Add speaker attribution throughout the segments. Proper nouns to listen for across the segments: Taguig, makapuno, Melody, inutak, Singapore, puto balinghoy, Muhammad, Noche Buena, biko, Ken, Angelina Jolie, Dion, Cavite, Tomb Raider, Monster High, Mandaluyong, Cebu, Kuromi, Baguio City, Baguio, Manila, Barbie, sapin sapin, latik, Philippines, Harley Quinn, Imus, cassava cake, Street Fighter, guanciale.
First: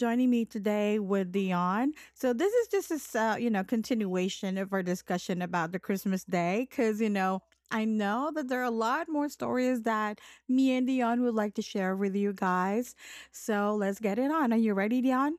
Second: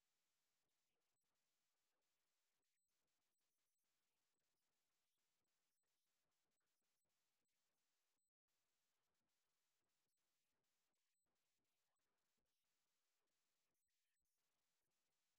Speaker 1: joining me today with Dion. So this is just a continuation of our discussion about the Christmas day because I know that there are a lot more stories that me and Dion would like to share with you guys. So let's get it on. Are you ready, Dion?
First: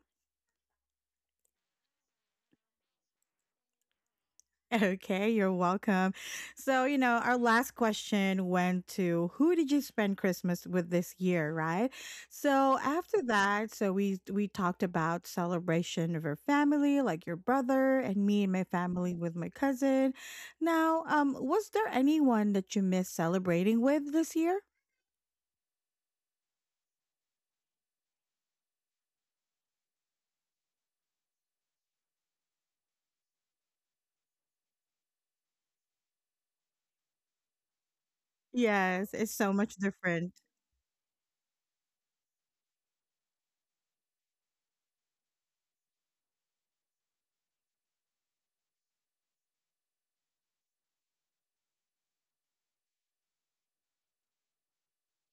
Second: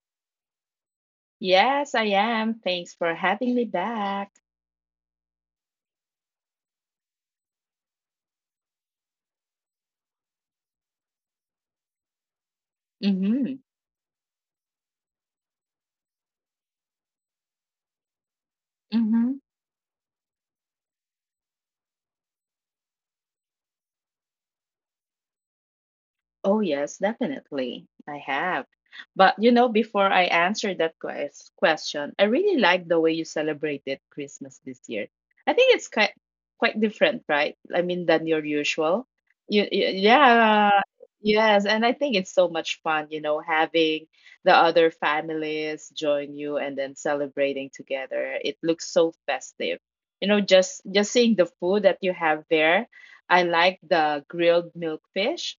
Speaker 2: Yes, I am. Thanks for having me back.
Speaker 1: Okay, you're welcome. So, our last question went to who did you spend Christmas with this year, right? So, after
Speaker 2: Mm-hmm.
Speaker 1: that, so we talked about celebration of your family, like your brother and me and my family
Speaker 2: Mm-hmm.
Speaker 1: with my cousin. Now, was there anyone that you miss celebrating with this year?
Speaker 2: Oh, yes, definitely. I have. But you know, before I answer that question, I really like the way you celebrated Christmas this year. I think it's quite different, right? I mean, than your usual.
Speaker 1: Yes, it's
Speaker 2: You,
Speaker 1: so
Speaker 2: y-
Speaker 1: much different.
Speaker 2: yeah, yes, and I think it's so much fun, you know, having the other families join you and then celebrating together. It looks so festive. You know, just seeing the food that you have there. I like the grilled milkfish,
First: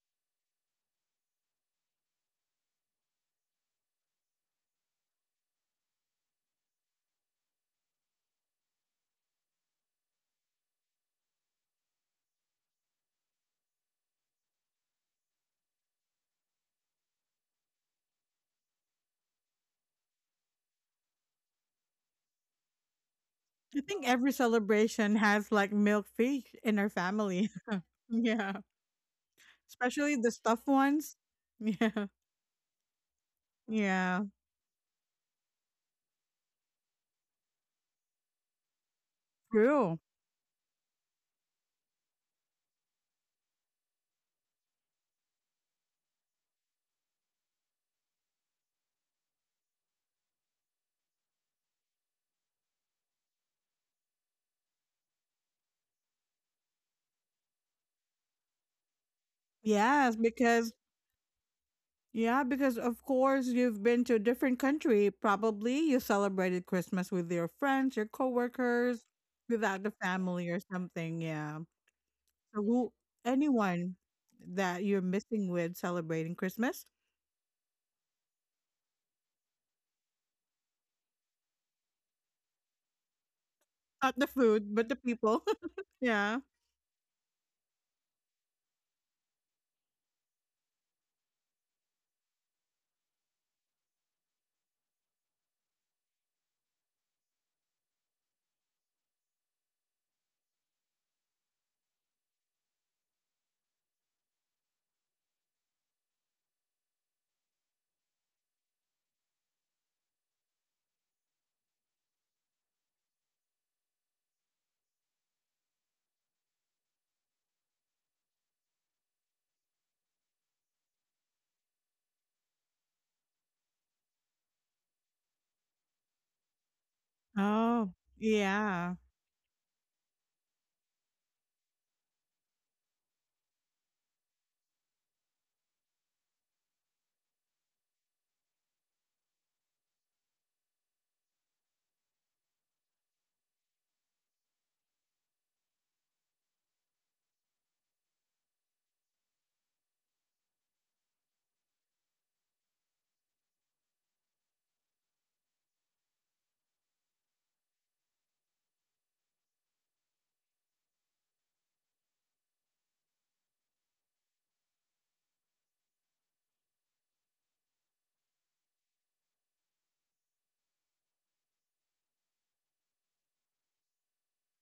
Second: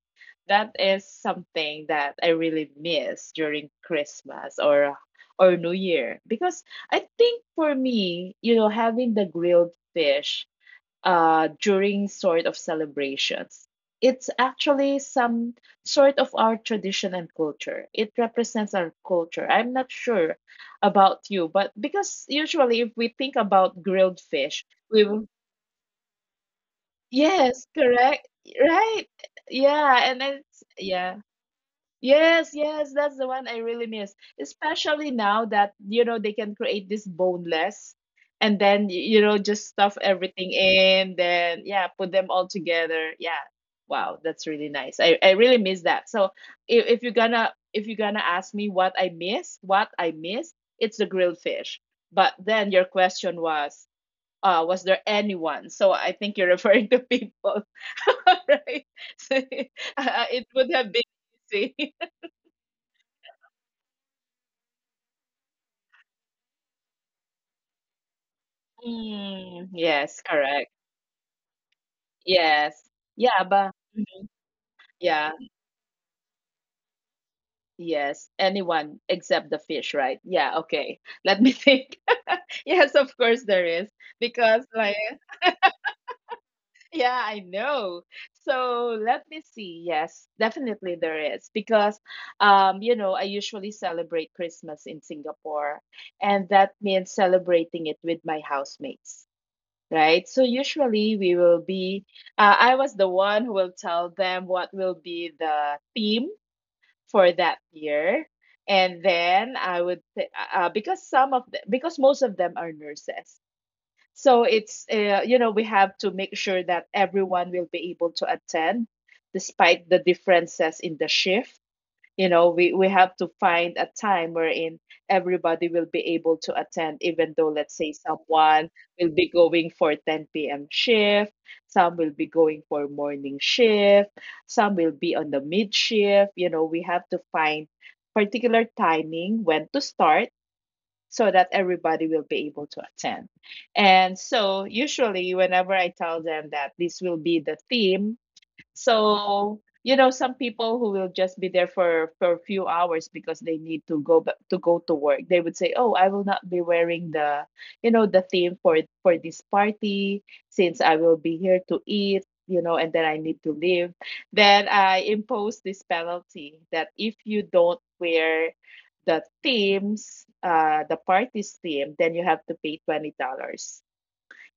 Speaker 2: that is something that I really miss during Christmas or New Year because I think for me, you know, having the grilled fish during sort of celebrations, it's actually some sort of our tradition and culture. It represents our culture. I'm not sure about you, but because usually if we think
Speaker 1: I
Speaker 2: about
Speaker 1: think
Speaker 2: grilled
Speaker 1: every
Speaker 2: fish, we
Speaker 1: celebration
Speaker 2: will—
Speaker 1: has like milk fish in our family.
Speaker 2: Yes, correct.
Speaker 1: Yeah.
Speaker 2: Right. Yeah,
Speaker 1: Especially
Speaker 2: and
Speaker 1: the
Speaker 2: then
Speaker 1: stuffed ones.
Speaker 2: yeah.
Speaker 1: Yeah.
Speaker 2: Yes, yes, that's the one I really miss.
Speaker 1: Yeah,
Speaker 2: Especially now that, you know, they can create this boneless and then, you know, just stuff
Speaker 1: true.
Speaker 2: everything in, then, yeah, put them all together. Yeah. Wow, that's really nice. I really miss that. So if you're gonna ask me what I miss, it's the grilled fish. But then your question was there anyone? So I think you're referring to people, right? So,
Speaker 1: Yes,
Speaker 2: it
Speaker 1: because
Speaker 2: would have been easy.
Speaker 1: yeah, because of course you've been to a different country. Probably you celebrated Christmas with your friends, your coworkers,
Speaker 2: Mm,
Speaker 1: without the
Speaker 2: yes,
Speaker 1: family or
Speaker 2: correct.
Speaker 1: something. Yeah. So
Speaker 2: Yes.
Speaker 1: who,
Speaker 2: Yeah, but
Speaker 1: anyone
Speaker 2: mhm,
Speaker 1: that you're
Speaker 2: yeah,
Speaker 1: missing with celebrating Christmas,
Speaker 2: yes. Anyone except the fish, right? Yeah, okay. Let me think. Yes, of course there is.
Speaker 1: not the
Speaker 2: Because
Speaker 1: food, but
Speaker 2: like
Speaker 1: the people. Yeah.
Speaker 2: yeah, I know. So let me see. Yes, definitely there is. Because you know, I usually celebrate Christmas in Singapore, and that means celebrating it with my housemates, right? So usually we will be, I was the one who will tell them what will be the theme for that year. And then I would, because because most of them are nurses. So it's, you know, we have to make sure that everyone will be able to attend despite the differences in the shift. You know, we have to find a time wherein everybody will be able to attend, even though, let's say,
Speaker 1: Oh,
Speaker 2: someone
Speaker 1: yeah.
Speaker 2: will be going for 10 p.m. shift, some will be going for morning shift, some will be on the mid shift. You know, we have to find particular timing when to start so that everybody will be able to attend. And so usually whenever I tell them that this will be the theme, so, you know, some people who will just be there for a few hours because they need to go back to go to work, they would say, "Oh, I will not be wearing the, you know, the theme for this party since I will be here to eat." You know, and then I need to leave. Then I impose this penalty that if you don't wear the themes, the party's theme, then you have to pay $20.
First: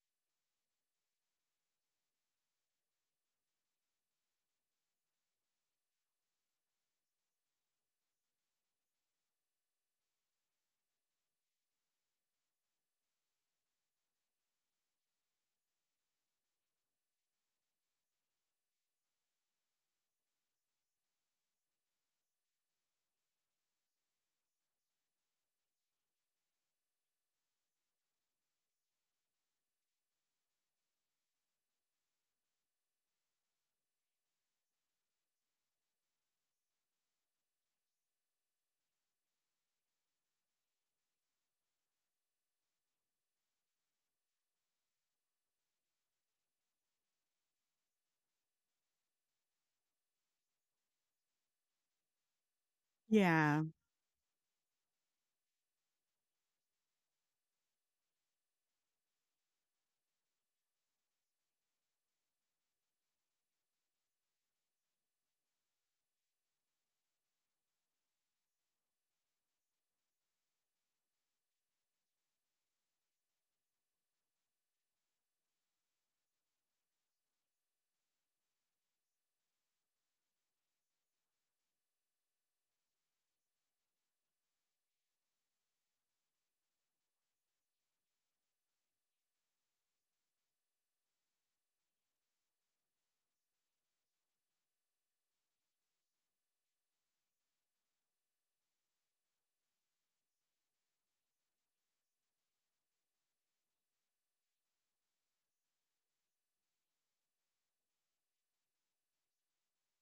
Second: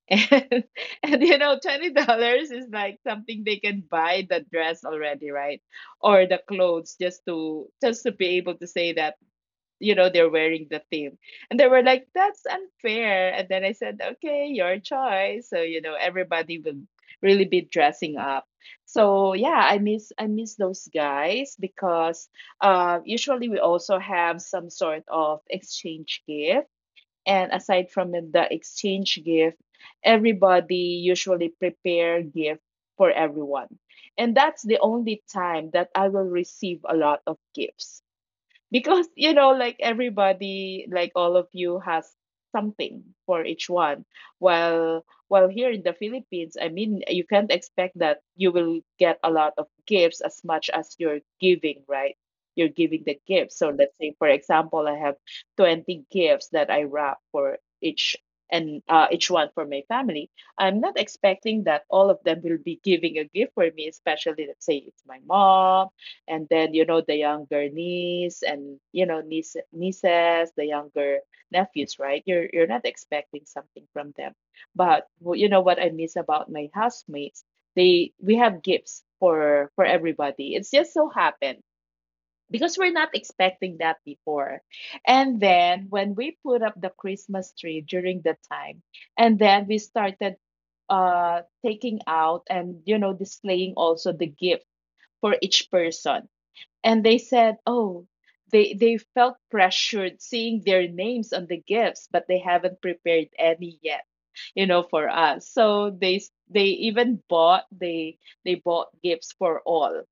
Speaker 2: And, and you know, $20 is like something they can buy the dress already, right? Or the clothes, just to be able to say that, you know, they're wearing the theme. And they were like, that's unfair. And then I said, okay, your choice. So, you know, everybody will really be dressing up. So yeah, I miss those guys because usually we also have some sort of exchange gift, and aside from it, the exchange gift, everybody usually prepare gift for everyone. And that's the only time that I will receive a lot of gifts because you know, like everybody, like all of you has something for each one, while here in the Philippines, I mean, you can't expect that you will get a lot of gifts as much as you're giving, right? You're giving the
Speaker 1: Yeah.
Speaker 2: gifts. So let's say, for example, I have 20 gifts that I wrap for each, and each one for my family. I'm not expecting that all of them will be giving a gift for me, especially let's say it's my mom, and then, you know, the younger niece, and, you know, nieces, the younger nephews, right? You're not expecting something from them. But you know what I miss about my housemates, they we have gifts for everybody. It's just so happened because we're not expecting that before. And then when we put up the Christmas tree during the time, and then we started taking out and, you know, displaying also the gift for each person, and they said, oh, they felt pressured seeing their names on the gifts, but they haven't prepared any yet, you know, for us. So they even bought, they bought gifts for all.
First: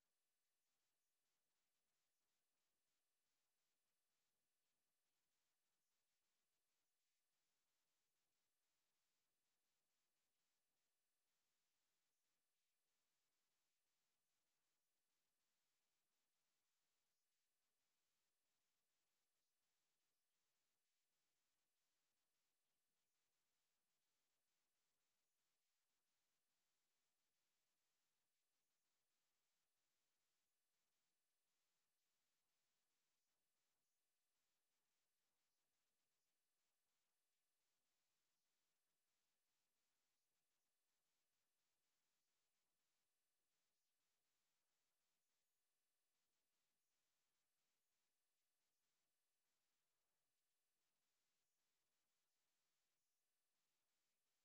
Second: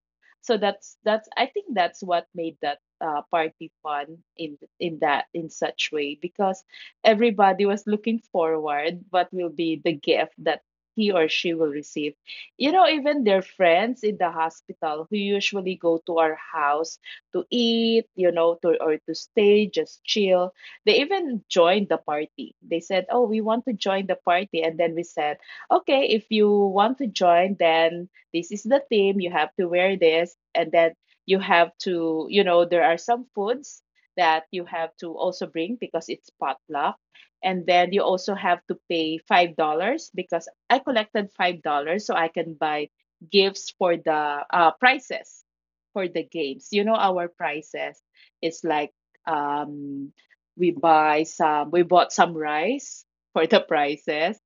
Speaker 2: So that's, I think that's what made that party fun in that in such way, because everybody was looking forward what will be the gift that he or she will receive. You know, even their friends in the hospital, who usually go to our house to eat, you know, to, or to stay, just chill, they even joined the party. They said, "Oh, we want to join the party." And then we said, "Okay, if you want to join, then this is the theme. You have to wear this, and then you have to, you know, there are some foods that you have to also bring because it's potluck." And then you also have to pay $5, because I collected $5 so I can buy gifts for the prizes for the games. You know, our prizes is like um we we bought some rice for the prices,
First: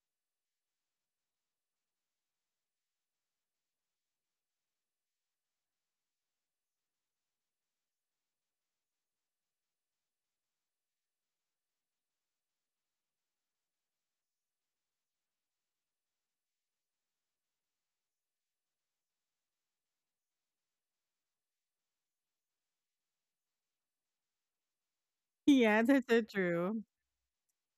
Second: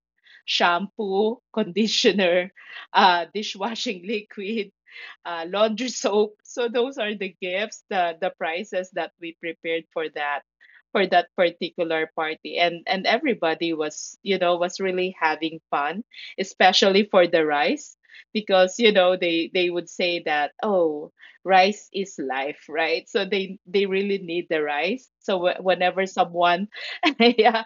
Speaker 2: shampoo, conditioner, dishwashing liquid, laundry soap. So those are the gifts, the prices that we prepared for that, for that particular party. And everybody was, you know, was really having fun, especially for the rice, because you know, they would say that, oh, rice is life, right? So they really need the rice. So wh-
Speaker 1: Yeah, that's
Speaker 2: whenever
Speaker 1: so
Speaker 2: someone,
Speaker 1: true.
Speaker 2: yeah,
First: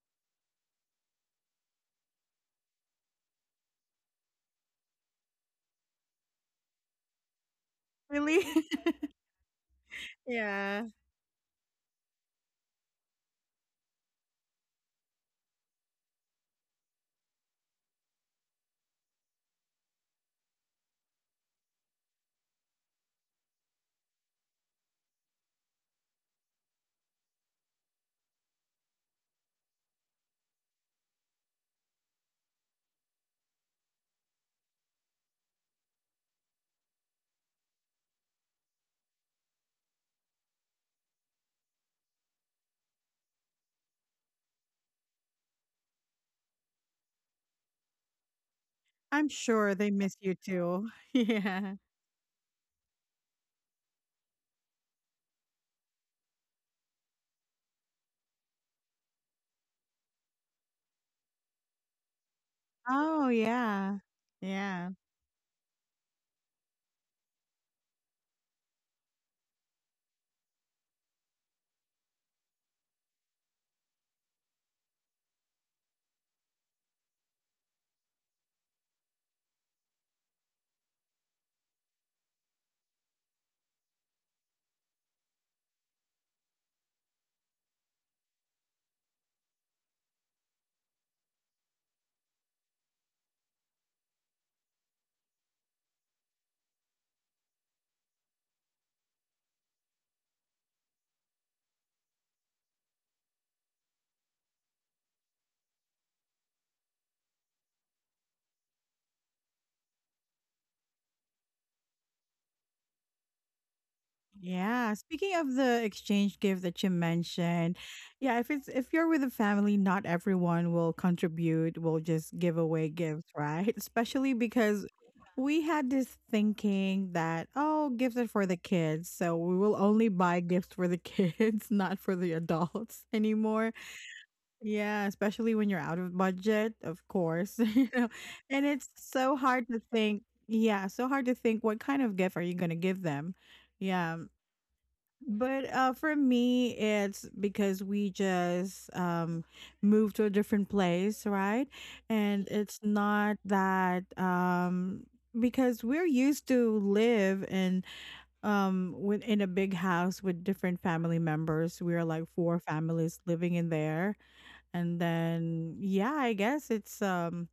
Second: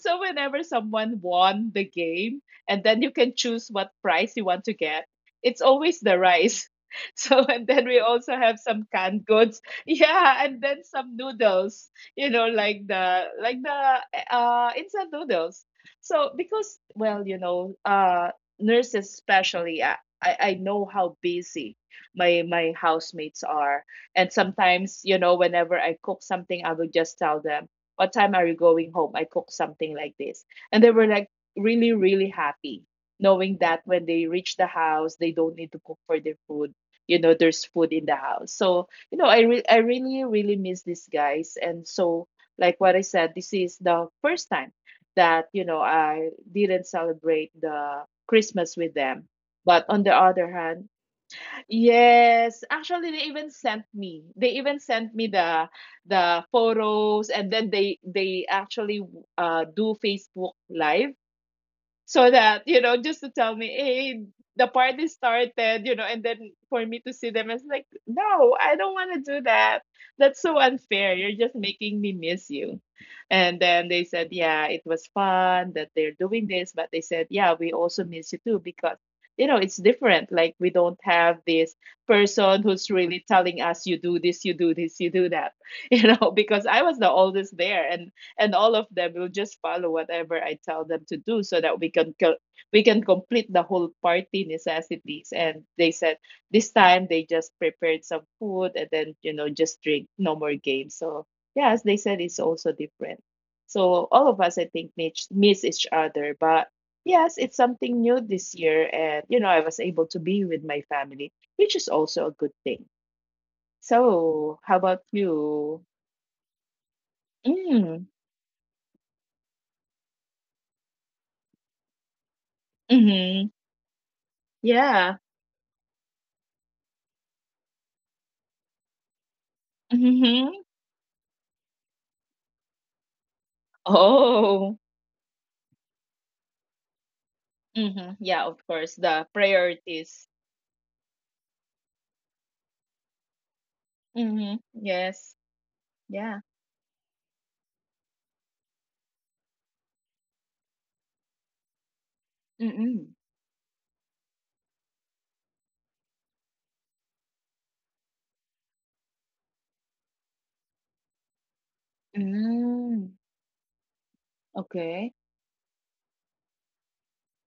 Speaker 2: so whenever someone won the game, and then you can choose what price you want to get, it's always the rice. So and then we also
Speaker 1: Really?
Speaker 2: have some canned goods, yeah, and
Speaker 1: Yeah.
Speaker 2: then some noodles, you know, like the instant noodles. So because, well, you know, nurses especially, I know how busy my housemates are. And sometimes, you know, whenever I cook something, I would just tell them, "What time are you going home? I cook something like this." And they were like really happy knowing that when they reach the house, they don't need to cook for their food. You know, there's food in the house. So, you know, I really miss these guys. And so, like what I said, this is the first time that, you know, I didn't celebrate the Christmas with them.
Speaker 1: I'm sure
Speaker 2: But
Speaker 1: they
Speaker 2: on the
Speaker 1: miss you
Speaker 2: other
Speaker 1: too.
Speaker 2: hand,
Speaker 1: Yeah.
Speaker 2: yes, actually they even sent me. They even sent me the photos, and then they actually do Facebook live so that, you know, just to
Speaker 1: Oh,
Speaker 2: tell me,
Speaker 1: yeah.
Speaker 2: hey, the
Speaker 1: Yeah.
Speaker 2: party started, you know, and then for me to see them, as like, no, I don't want to do that, that's so unfair, you're just making me miss you. And then they said, yeah, it was fun that they're doing this, but they said, yeah, we also miss you too, because, you know, it's different, like we don't have this person who's really telling us, you do this, you do that, you know, because I was the oldest there, and all of them will just follow whatever I tell them to do so that we can complete the whole party necessities. And they said this time they just prepared some food, and then, you know, just drink, no more games. So yes, they said it's also different. So all of us, I think, miss each other, but yes, it's something new this year, and you know, I was able to be with my family, which is also a good thing. So how
Speaker 1: Yeah.
Speaker 2: about
Speaker 1: Speaking of
Speaker 2: you?
Speaker 1: the exchange gift that you mentioned,
Speaker 2: Mm,
Speaker 1: yeah, if you're with a family, not everyone will contribute, will just give away gifts,
Speaker 2: mm-hmm.
Speaker 1: right? Especially because
Speaker 2: Yeah.
Speaker 1: we had this thinking that, oh, gifts are for the kids. So we will only buy
Speaker 2: Mhm.
Speaker 1: gifts for the kids, not for the adults anymore.
Speaker 2: Oh.
Speaker 1: Yeah, especially when you're out of budget, of course.
Speaker 2: Mhm. Yeah, of
Speaker 1: And
Speaker 2: course,
Speaker 1: it's
Speaker 2: the
Speaker 1: so hard to
Speaker 2: priorities.
Speaker 1: think, yeah, so hard to think what kind of gift are you going to give them? Yeah.
Speaker 2: Mhm. Yes.
Speaker 1: But for
Speaker 2: Yeah.
Speaker 1: me it's because we just moved to a different place, right? And it's
Speaker 2: Mm-mm.
Speaker 1: not that because we're used to live in with in a big house with different family members. We're like four families
Speaker 2: Mm.
Speaker 1: living in there and
Speaker 2: Okay.
Speaker 1: then yeah, I guess it's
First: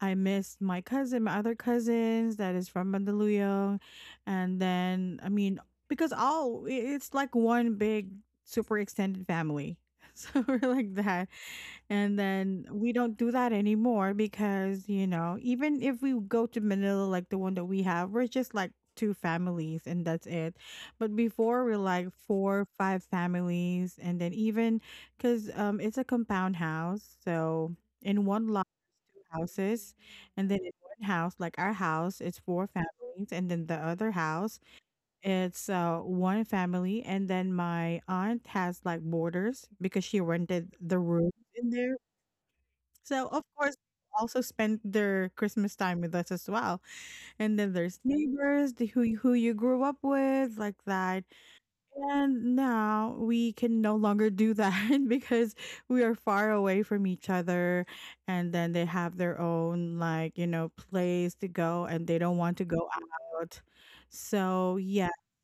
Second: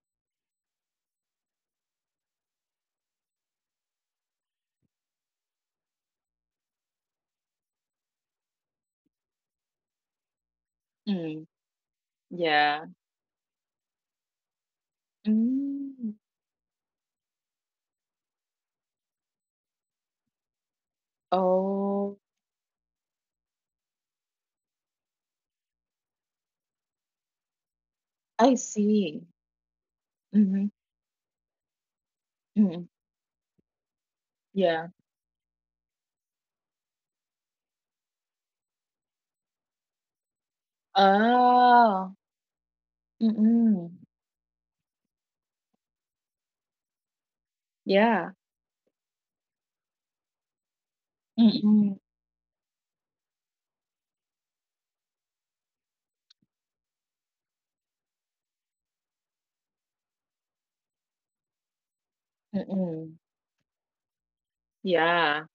Speaker 1: I missed my cousin, my other cousins that is from Mandaluyong. And then I mean because it's like one big super extended family. So we're like that.
Speaker 2: Mm.
Speaker 1: And then
Speaker 2: Yeah.
Speaker 1: we don't do that anymore because, even if
Speaker 2: Mm.
Speaker 1: we go to Manila, like the one that we have, we're just like two families and that's it. But before we're like
Speaker 2: Oh,
Speaker 1: four, five families. And then even because it's a compound house. So in one
Speaker 2: I
Speaker 1: lot,
Speaker 2: see.
Speaker 1: houses. And then
Speaker 2: Mhm.
Speaker 1: in one house, like our house, it's four
Speaker 2: Mm.
Speaker 1: families. And then the other house,
Speaker 2: Yeah.
Speaker 1: it's one family. And then my aunt has like borders because she rented the room in there
Speaker 2: Oh.
Speaker 1: so of course,
Speaker 2: Mm-mm.
Speaker 1: also spend their Christmas time with us as well. And then there's
Speaker 2: Yeah.
Speaker 1: neighbors who you grew up with like that.
Speaker 2: Mm-mm.
Speaker 1: And now we can no longer do that because we are far away from each other. And then they have their own like place to go, and they don't want to go
Speaker 2: Mm-mm.
Speaker 1: out. So yeah,
Speaker 2: Yeah.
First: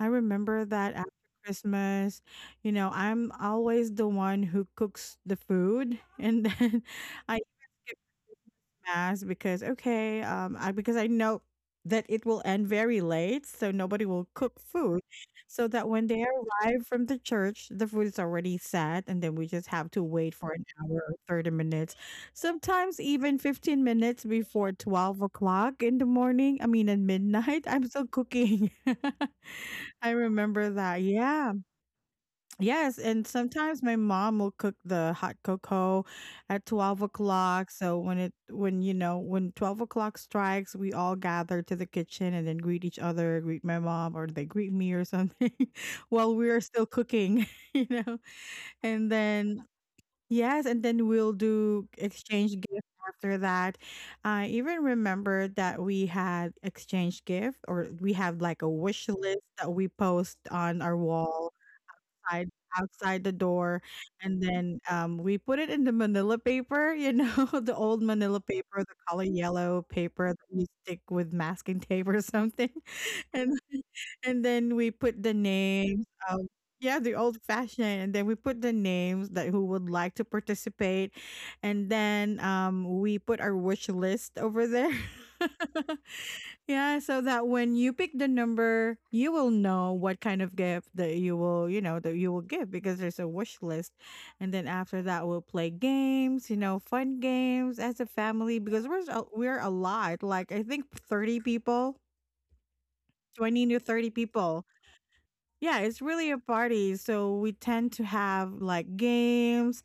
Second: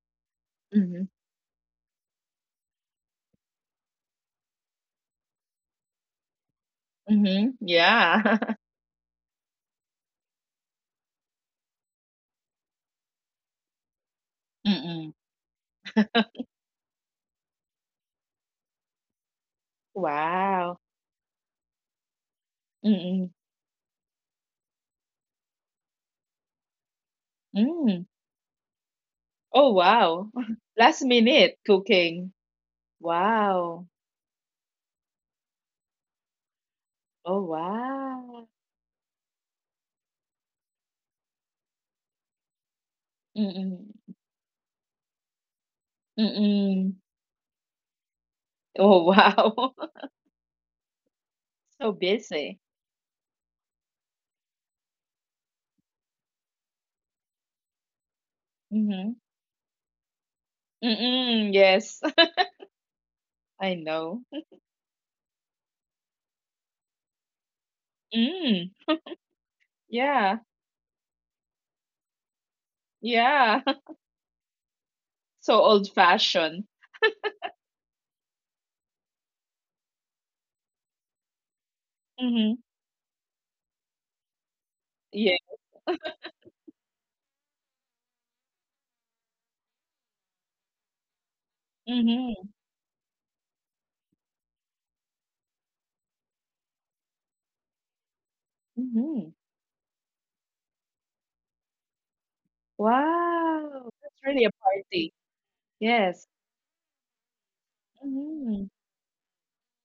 Speaker 1: I remember that
Speaker 2: Mhm.
Speaker 1: after Christmas, I'm always the one who cooks the food, and then I
Speaker 2: Mhm. Yeah.
Speaker 1: mass because okay, because I know that it will end very late, so nobody will cook food,
Speaker 2: Mm-mm.
Speaker 1: so that when they arrive from the church, the food is already set, and then we just have to wait for an
Speaker 2: Wow.
Speaker 1: hour or 30 minutes, sometimes
Speaker 2: Mm-mm.
Speaker 1: even 15 minutes before 12 o'clock in the morning. I mean, at midnight, I'm still
Speaker 2: Mm.
Speaker 1: cooking.
Speaker 2: Oh,
Speaker 1: I
Speaker 2: wow.
Speaker 1: remember that.
Speaker 2: Last
Speaker 1: Yeah.
Speaker 2: minute cooking.
Speaker 1: Yes, and sometimes
Speaker 2: Wow.
Speaker 1: my mom will cook the hot cocoa at twelve
Speaker 2: Oh,
Speaker 1: o'clock. So
Speaker 2: wow.
Speaker 1: when you know when 12 o'clock strikes, we all gather to the kitchen and then greet each other, greet my
Speaker 2: Mm-mm.
Speaker 1: mom, or they greet me or something, while we are still
Speaker 2: Mm-mm.
Speaker 1: cooking. you know.
Speaker 2: Oh,
Speaker 1: And then
Speaker 2: wow.
Speaker 1: yes, and then we'll do
Speaker 2: So
Speaker 1: exchange
Speaker 2: busy.
Speaker 1: gift after that. I even remember that we had exchange gift, or we have like a wish
Speaker 2: Mm-hmm.
Speaker 1: list that we post on our wall
Speaker 2: Mm-mm. Yes,
Speaker 1: outside the
Speaker 2: I
Speaker 1: door
Speaker 2: know.
Speaker 1: and then we put it in the manila paper the old manila
Speaker 2: Mm.
Speaker 1: paper the color yellow paper
Speaker 2: Yeah.
Speaker 1: that we stick with masking tape or something and
Speaker 2: Yeah.
Speaker 1: and then we put the
Speaker 2: So
Speaker 1: names of
Speaker 2: old-fashioned.
Speaker 1: yeah the old fashioned and then we put the names that who would like to participate and then
Speaker 2: Mm-hmm.
Speaker 1: we put our wish list over there.
Speaker 2: Yeah.
Speaker 1: Yeah, so that when you pick the number, you will know what kind of gift that you will, that you will
Speaker 2: Mm-hmm.
Speaker 1: give because there's a wish list. And then after that, we'll play games, you know, fun games as a family because
Speaker 2: Mm-hmm.
Speaker 1: we're a lot, like I think 30 people, 20 to
Speaker 2: Wow.
Speaker 1: 30
Speaker 2: That's really a
Speaker 1: people.
Speaker 2: party.
Speaker 1: Yeah, it's
Speaker 2: Yes.
Speaker 1: really a party. So we tend to have
Speaker 2: Mm-hmm.
Speaker 1: like games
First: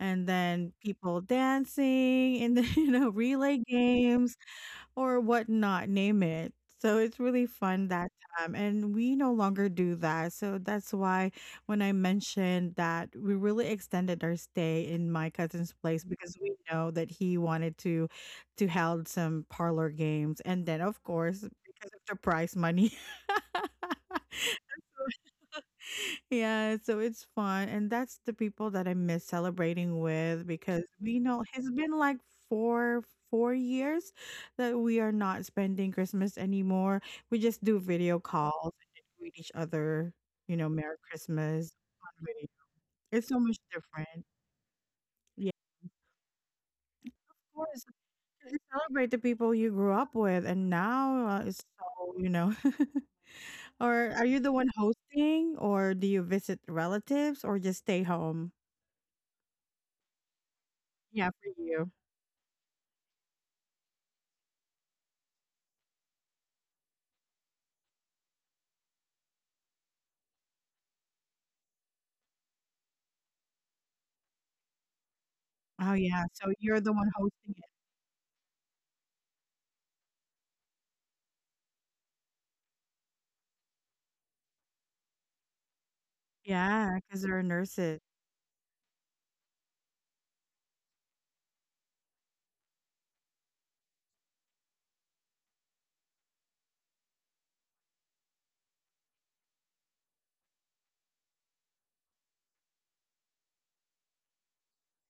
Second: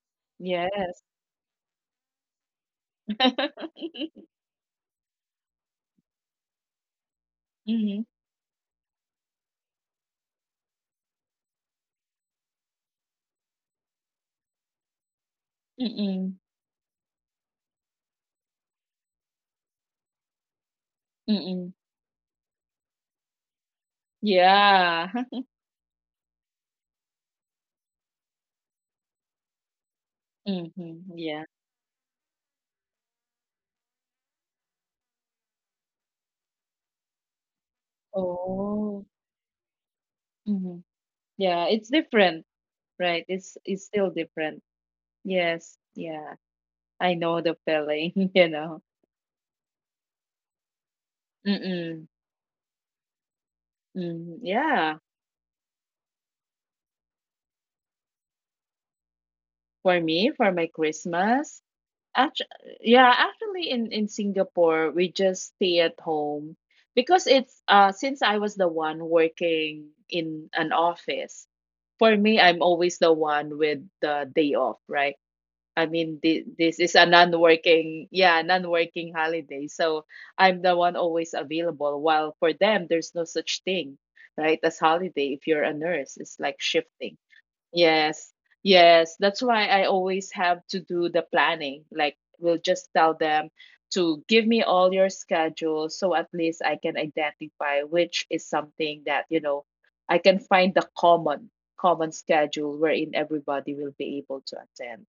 Speaker 1: and then
Speaker 2: Yes.
Speaker 1: people dancing and then, you know, relay games or whatnot, name it. So it's really fun
Speaker 2: Mm-hmm.
Speaker 1: that time. And we no longer do that. So that's why when I mentioned that we really extended our stay in my cousin's place
Speaker 2: Mm-mm.
Speaker 1: because we know that he wanted to held some parlor games. And then of course
Speaker 2: Mm-mm.
Speaker 1: because of the prize money.
Speaker 2: Yeah.
Speaker 1: Yeah, so it's fun. And that's the people that I miss celebrating with because
Speaker 2: Mhm.
Speaker 1: we
Speaker 2: Yeah.
Speaker 1: know it's been like four four years that we are not spending Christmas anymore. We just do video calls
Speaker 2: Oh.
Speaker 1: and greet each other,
Speaker 2: Mhm.
Speaker 1: Merry
Speaker 2: Yeah,
Speaker 1: Christmas
Speaker 2: it's
Speaker 1: on
Speaker 2: different,
Speaker 1: video.
Speaker 2: right?
Speaker 1: It's so
Speaker 2: It's
Speaker 1: much
Speaker 2: still
Speaker 1: different.
Speaker 2: different.
Speaker 1: Yeah.
Speaker 2: Yes. Yeah. I know the
Speaker 1: Of course,
Speaker 2: feeling,
Speaker 1: you celebrate the people you grew up with and now it's
Speaker 2: Mm-mm.
Speaker 1: so. Or are
Speaker 2: Mm,
Speaker 1: you the one
Speaker 2: yeah.
Speaker 1: hosting or do you visit relatives or just stay home?
Speaker 2: For me, for my
Speaker 1: Yeah, for
Speaker 2: Christmas,
Speaker 1: you.
Speaker 2: actually, yeah, actually in Singapore, we just stay at home because it's since I was the one working in an office, for me, I'm always the one with the day off, right? I
Speaker 1: Oh,
Speaker 2: mean,
Speaker 1: yeah, so
Speaker 2: this
Speaker 1: you're the
Speaker 2: is a
Speaker 1: one hosting it.
Speaker 2: non-working, yeah, non-working holiday. So I'm the one always available. While for them, there's no such thing, right? As holiday, if you're a nurse, it's like
Speaker 1: Yeah,
Speaker 2: shifting.
Speaker 1: because 'cause they're nurses.
Speaker 2: Yes. Yes. That's why I always have to do the planning. Like, we'll just tell them to give me all your schedule so at least I can identify which is something that, you know, I can find the common schedule wherein everybody will be able to attend.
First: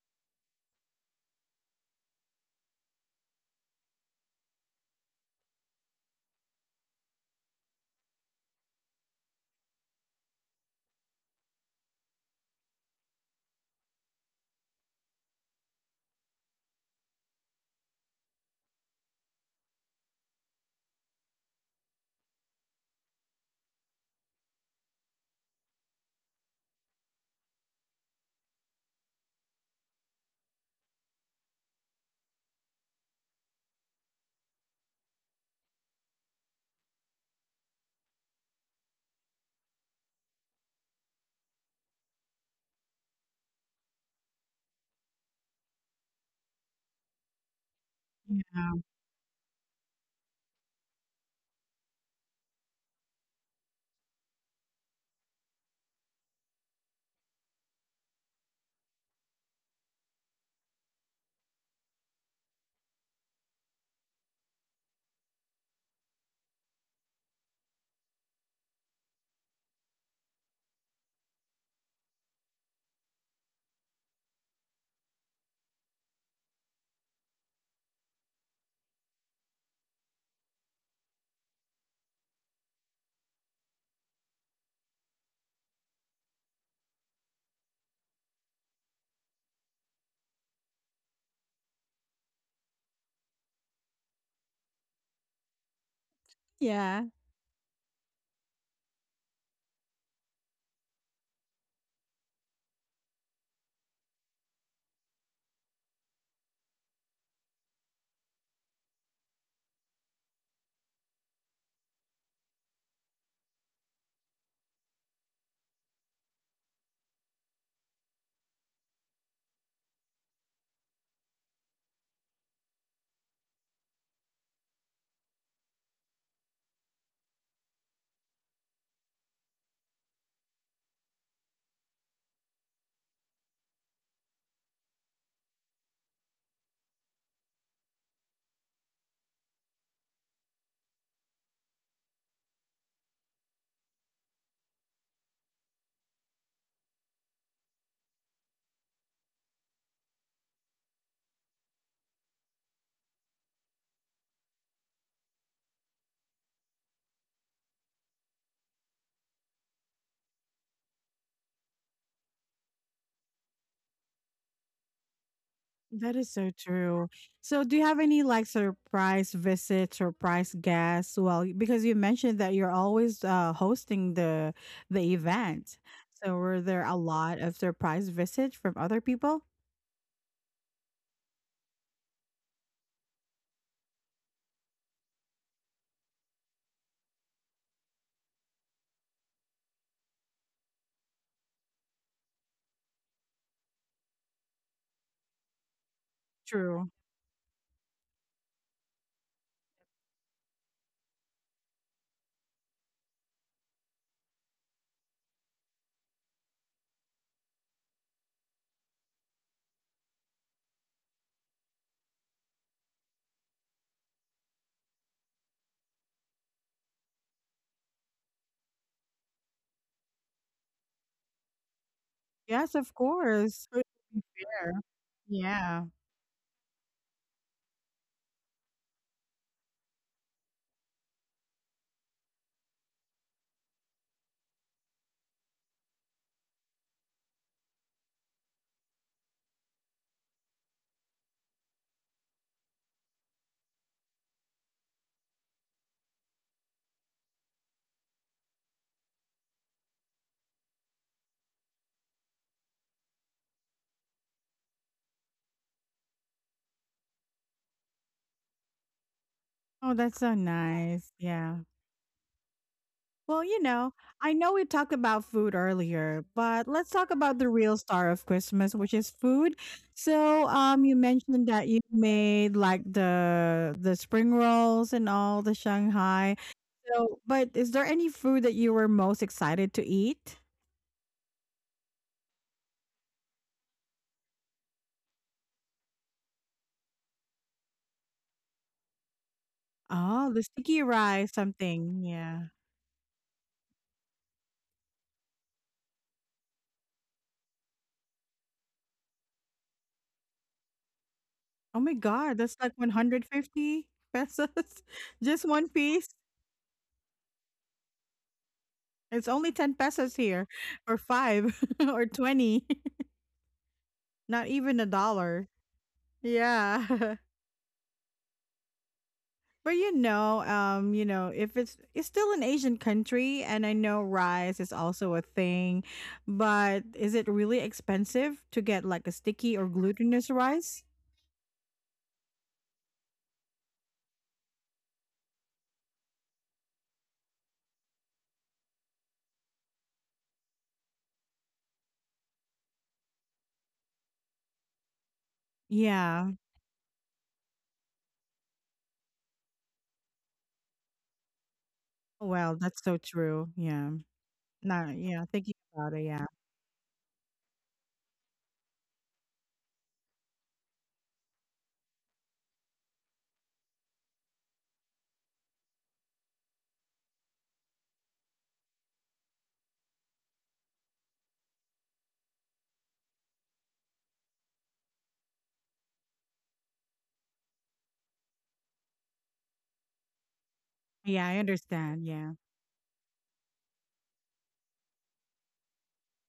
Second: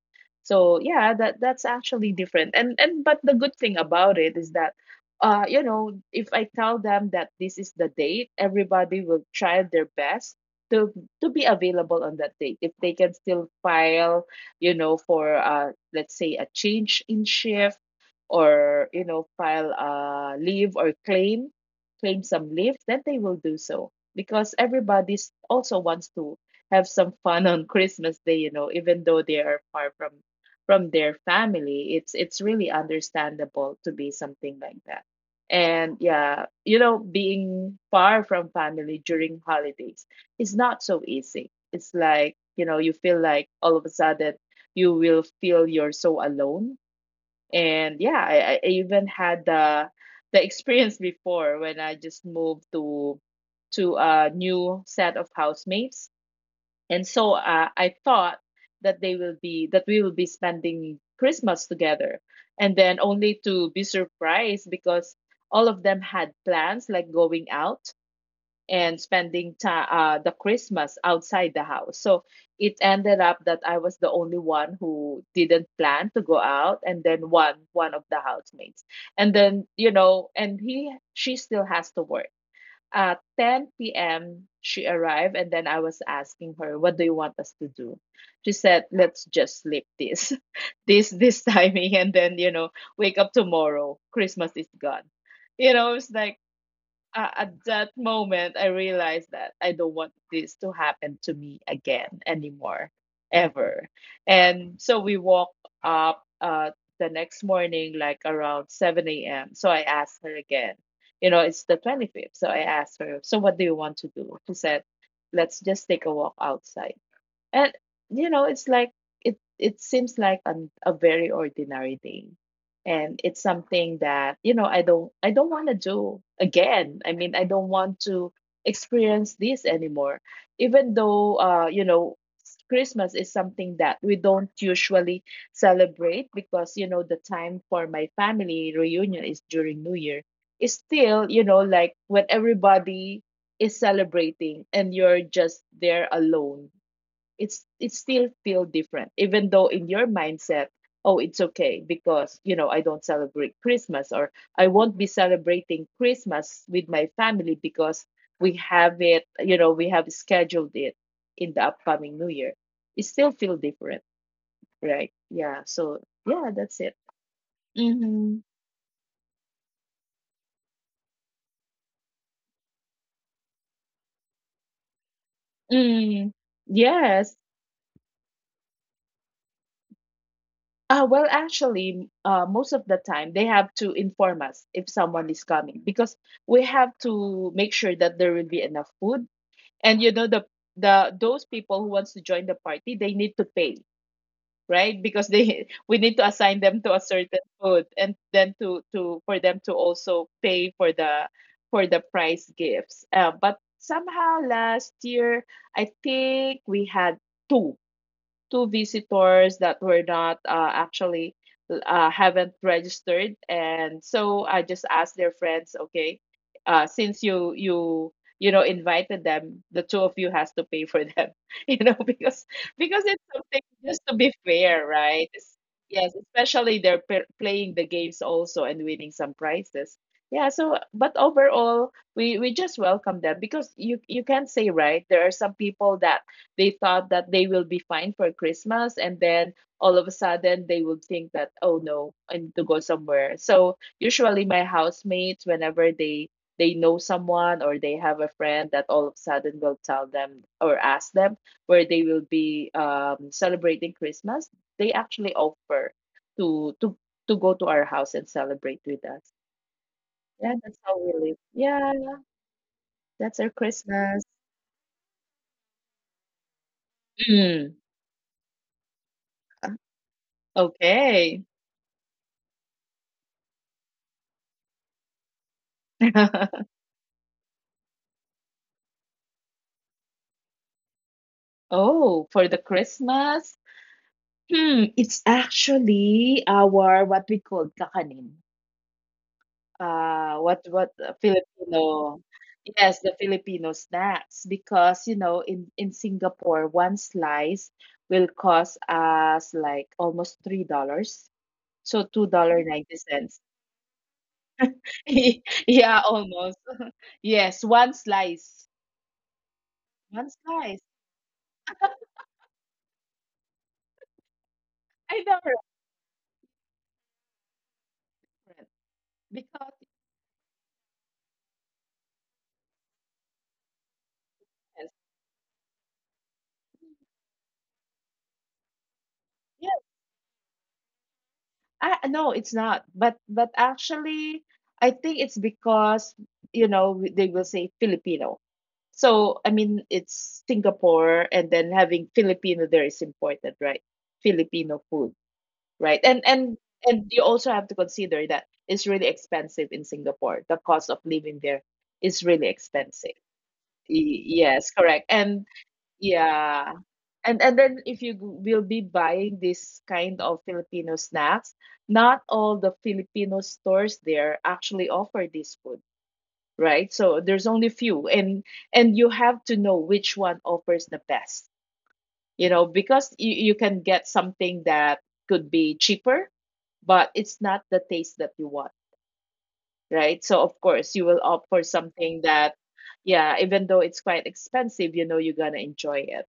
Speaker 2: So yeah, that's actually different. And but the good thing about it is that if I tell them that this is the date, everybody will try their best to to be available on that date if they can still file for let's say a change in shift or file a leave or claim some leave, then they will do so because everybody also wants to have some fun on Christmas Day, even though they are far from their family. It's really understandable to be something like that. And yeah, being far from family during holidays, it's not so easy. It's like, you feel like all of a sudden you will feel you're so alone. And yeah, I,
Speaker 1: Yeah.
Speaker 2: I even had the experience before when I just moved to a new set of housemates. And so I thought that we will be spending Christmas together. And then only to be surprised because all of them had plans like going out and spending time the Christmas outside the house. So it ended up that I was the only one who didn't plan to go out, and then one of the housemates, and then you know, and he she still has to work. At 10 p.m. she arrived, and then I was asking her, "What do you want us to do?" She said, "Let's just sleep this, this timing, and then wake up tomorrow. Christmas is gone." You know, it's like
Speaker 1: Yeah.
Speaker 2: At that moment, I realized that I don't want this to happen to me again anymore, ever. And so we woke up the next morning, like around 7 a.m. So I asked her again, it's the 25th. So I asked her, "So what do you want to do?" She said, "Let's just take a walk outside." And it's like it seems like a very ordinary day. And it's something that, I don't want to do again. I mean, I don't want to experience this anymore. Even though Christmas is something that we don't usually celebrate because, the time for my family reunion is during New Year. It's still, like when everybody is celebrating and you're just there alone, it still feel different, even though in your mindset, oh, it's okay because I don't celebrate Christmas, or I won't be celebrating Christmas with my family because we have scheduled it in the upcoming New Year. It still feel different, right? Yeah, so
Speaker 1: That is
Speaker 2: yeah,
Speaker 1: so
Speaker 2: that's it.
Speaker 1: true. So, do you have any,
Speaker 2: Mm-hmm.
Speaker 1: like, surprise visits, surprise guests? Well, because you mentioned that you're always, hosting the event.
Speaker 2: Mm.
Speaker 1: So, were there a
Speaker 2: Yes.
Speaker 1: lot of surprise visits from other people?
Speaker 2: Well, actually, most of the time they have to inform us if someone is coming because we have to make sure that there will be enough food. And you know, the those people who wants to join the party, they need to pay, right? Because they we need to assign them
Speaker 1: True.
Speaker 2: to a certain food and then to for them to also pay for the prize gifts. But somehow last year, I think we had two two visitors that were not actually haven't registered, and so I just asked their friends, okay, since you know invited them, the two of you has to pay for them, you know, because
Speaker 1: Yes, of
Speaker 2: because it's something
Speaker 1: course. So it
Speaker 2: just to
Speaker 1: would be
Speaker 2: be
Speaker 1: fair.
Speaker 2: fair, right?
Speaker 1: Yeah.
Speaker 2: Yes, especially they're playing the games also and winning some prizes. Yeah, so but overall, we just welcome them because you can't say, right? There are some people that they thought that they will be fine for Christmas, and then all of a sudden they would think that, oh no, I need to go somewhere. So usually my housemates, whenever they know someone or they have a friend that all of a sudden will tell them or ask them where they will be celebrating Christmas, they actually offer to to to go to our house and celebrate with us.
Speaker 1: Oh, that's so
Speaker 2: Yeah, that's how
Speaker 1: nice.
Speaker 2: we live.
Speaker 1: Yeah.
Speaker 2: Yeah, that's
Speaker 1: Well,
Speaker 2: our Christmas.
Speaker 1: I know we talked about food earlier, but let's talk about the real
Speaker 2: Mm.
Speaker 1: star of Christmas, which is food. So, you mentioned
Speaker 2: Okay.
Speaker 1: that you made like the spring rolls and all the Shanghai. So, but is there any food that you were most excited to eat?
Speaker 2: Oh, for the Christmas? Hmm, it's actually our what we call kakanin.
Speaker 1: Oh, the
Speaker 2: Uh, what
Speaker 1: sticky
Speaker 2: what uh,
Speaker 1: rice, something.
Speaker 2: Filipino?
Speaker 1: Yeah.
Speaker 2: Yes, the Filipino snacks because in Singapore one slice will cost us like almost $3.
Speaker 1: Oh my
Speaker 2: So two
Speaker 1: God, that's
Speaker 2: dollar
Speaker 1: like
Speaker 2: ninety cents.
Speaker 1: 150 pesos. Just one
Speaker 2: Yeah,
Speaker 1: piece.
Speaker 2: almost. Yes, one slice.
Speaker 1: It's only 10 pesos
Speaker 2: One
Speaker 1: here,
Speaker 2: slice.
Speaker 1: or five, or 20 not even a
Speaker 2: I know,
Speaker 1: dollar.
Speaker 2: right?
Speaker 1: Yeah. But
Speaker 2: Because
Speaker 1: if it's still an Asian country and I know rice is
Speaker 2: yes.
Speaker 1: also a thing, but is it really expensive to get like a sticky or glutinous rice?
Speaker 2: Ah, no, it's not. But actually, I think it's because they will say Filipino. So I mean, it's Singapore, and then having Filipino there is important, right? Filipino food, right? And
Speaker 1: Yeah.
Speaker 2: and and you also have to consider that it's really expensive in Singapore. The cost of living there is
Speaker 1: Oh,
Speaker 2: really
Speaker 1: well, that's so
Speaker 2: expensive.
Speaker 1: true. Yeah.
Speaker 2: Yes,
Speaker 1: Not
Speaker 2: correct.
Speaker 1: yeah,
Speaker 2: And
Speaker 1: thinking about it, yeah.
Speaker 2: yeah. And then if you will be buying this kind of Filipino snacks, not all the Filipino stores there actually offer this food, right? So there's only few, and you have to know which one offers the best, because you can get something that could be cheaper, but it's not the taste that you want, right? So of course you will
Speaker 1: Yeah, I
Speaker 2: opt for
Speaker 1: understand.
Speaker 2: something
Speaker 1: Yeah.
Speaker 2: that, yeah, even though it's quite expensive, you're gonna enjoy it,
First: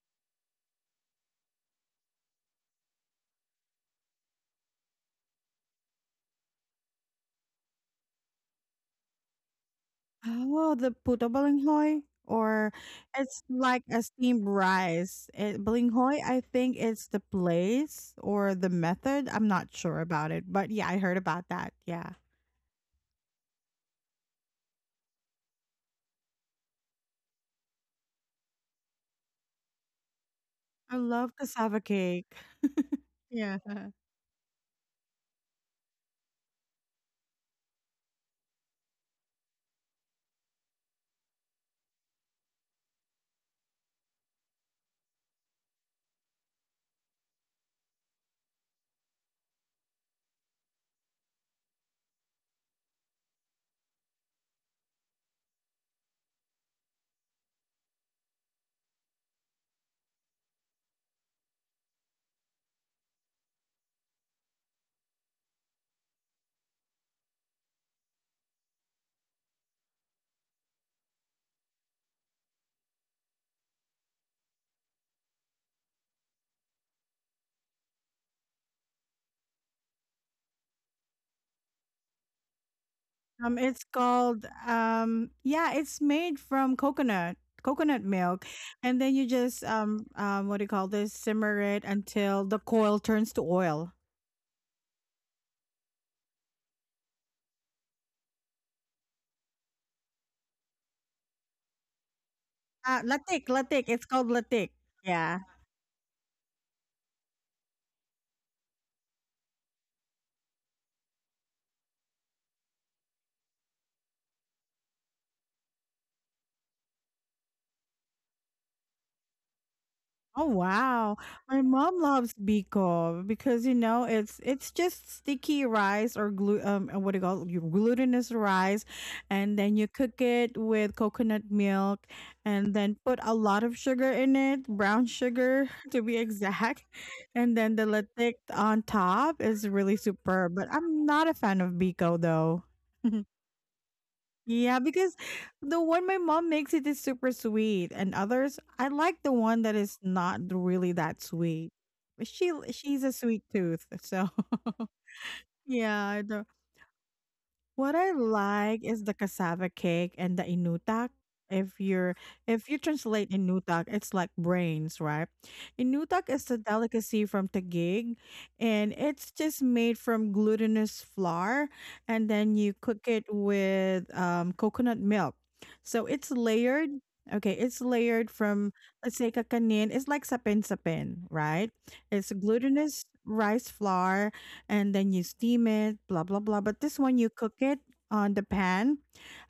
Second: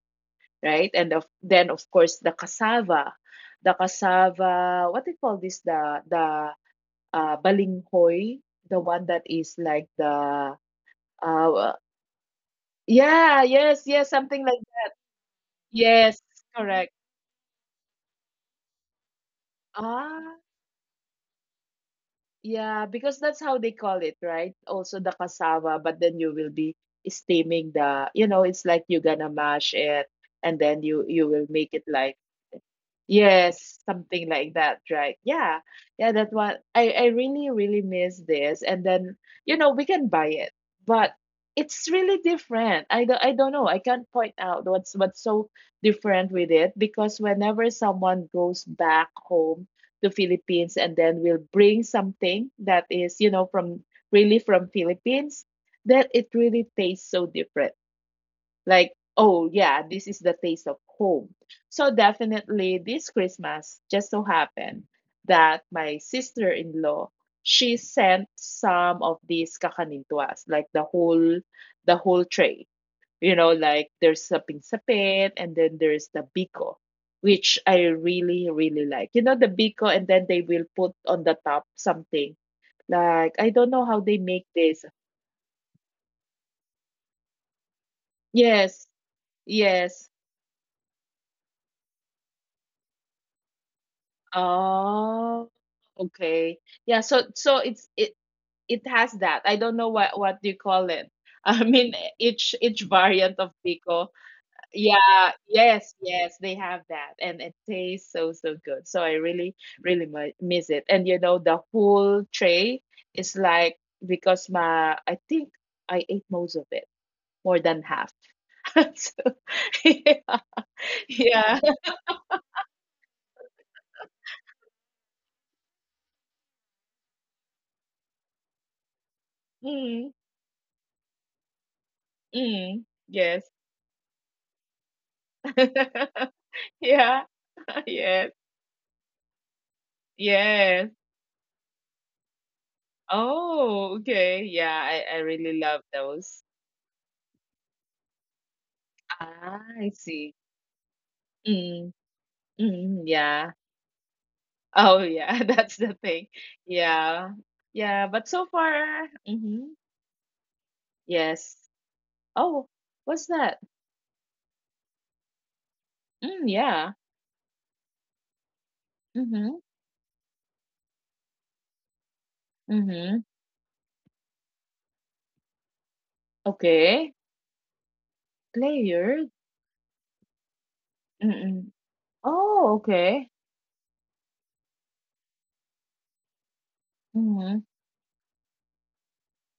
Speaker 2: right? And then of course the cassava, the cassava. What do you call this? The balinghoy, the one that is like the
Speaker 1: Oh, the puto
Speaker 2: uh,
Speaker 1: balinghoy or
Speaker 2: yeah,
Speaker 1: it's
Speaker 2: yes,
Speaker 1: like a
Speaker 2: yes, something
Speaker 1: steamed
Speaker 2: like
Speaker 1: rice.
Speaker 2: yes,
Speaker 1: Balinghoy, I think
Speaker 2: correct.
Speaker 1: it's the place or the method. I'm not sure about
Speaker 2: Ah,
Speaker 1: it, but yeah, I heard about that. Yeah.
Speaker 2: yeah, because that's how they call it, right? Also the cassava, but then you will be steaming it's like you're gonna mash it, and then you
Speaker 1: I
Speaker 2: you
Speaker 1: love
Speaker 2: will make it
Speaker 1: cassava
Speaker 2: like
Speaker 1: cake. Yeah.
Speaker 2: yes, something like that, right? Yeah. Yeah, that's what I really, really miss this. And then, we can buy it, but it's really different. I don't know. I can't point out what's so different with it because whenever someone goes back home to Philippines and then will bring something that is, from really from Philippines, then it really tastes so different, like oh yeah, this is the taste of home. So definitely this Christmas just so happened that my sister-in-law she sent some of these kakanintuas, like the whole tray, like there's the pinsapit and then there's the biko, which I really really like, the biko, and then they will put on the top something like I don't
Speaker 1: It's
Speaker 2: know how they make
Speaker 1: called
Speaker 2: this.
Speaker 1: yeah, it's made from coconut, coconut milk,
Speaker 2: Yes,
Speaker 1: and then you just
Speaker 2: yes.
Speaker 1: what do you call this? Simmer it until the coil turns to oil.
Speaker 2: Oh, okay. Yeah, so it has that. I don't know what you call it. I mean each variant of
Speaker 1: Latik, latik.
Speaker 2: pico.
Speaker 1: It's called latik.
Speaker 2: Yeah,
Speaker 1: Yeah.
Speaker 2: yes, yes, they have that and it tastes so so good. So I really really miss it. And the whole tray is like, because my I think I ate most of it, more than half. So, yeah.
Speaker 1: Oh wow.
Speaker 2: Yeah.
Speaker 1: My mom loves biko because it's just sticky rice or glu what do you call it? Your glutinous rice and then you
Speaker 2: Mm,
Speaker 1: cook it with coconut milk and
Speaker 2: mm,
Speaker 1: then put a
Speaker 2: yes.
Speaker 1: lot of sugar in it, brown sugar to be exact.
Speaker 2: Yeah.
Speaker 1: And then the
Speaker 2: Yes.
Speaker 1: latik on top is really superb. But
Speaker 2: Yes.
Speaker 1: I'm not a fan of biko though.
Speaker 2: Oh, okay. Yeah,
Speaker 1: Yeah,
Speaker 2: I
Speaker 1: because
Speaker 2: really love
Speaker 1: the one my
Speaker 2: those.
Speaker 1: mom makes it is super sweet, and others I like the
Speaker 2: Ah,
Speaker 1: one that
Speaker 2: I
Speaker 1: is
Speaker 2: see.
Speaker 1: not really that sweet.
Speaker 2: Mm,
Speaker 1: But
Speaker 2: mm,
Speaker 1: she's a
Speaker 2: yeah.
Speaker 1: sweet tooth, so
Speaker 2: Oh, yeah. That's the
Speaker 1: yeah.
Speaker 2: thing.
Speaker 1: I don't-
Speaker 2: Yeah.
Speaker 1: what
Speaker 2: Yeah.
Speaker 1: I
Speaker 2: But so
Speaker 1: like
Speaker 2: far,
Speaker 1: is the
Speaker 2: mm-hmm.
Speaker 1: cassava cake and the inutak.
Speaker 2: Yes.
Speaker 1: If you're
Speaker 2: Oh,
Speaker 1: if you
Speaker 2: what's
Speaker 1: translate
Speaker 2: that?
Speaker 1: inutak, it's like brains, right? Inutak
Speaker 2: Mm,
Speaker 1: is a
Speaker 2: yeah.
Speaker 1: delicacy from Taguig, and it's
Speaker 2: Mm-hmm.
Speaker 1: just made from glutinous flour, and then you cook
Speaker 2: Mm-hmm.
Speaker 1: it with coconut milk. So it's layered.
Speaker 2: Okay.
Speaker 1: Okay, it's layered from let's
Speaker 2: Layered.
Speaker 1: say kakanin. It's like sapin sapin,
Speaker 2: Mm-mm.
Speaker 1: right? It's
Speaker 2: Oh,
Speaker 1: glutinous
Speaker 2: okay.
Speaker 1: rice flour and then you steam it, blah, blah, blah. But this one, you
Speaker 2: Mm-hmm.
Speaker 1: cook it on the pan,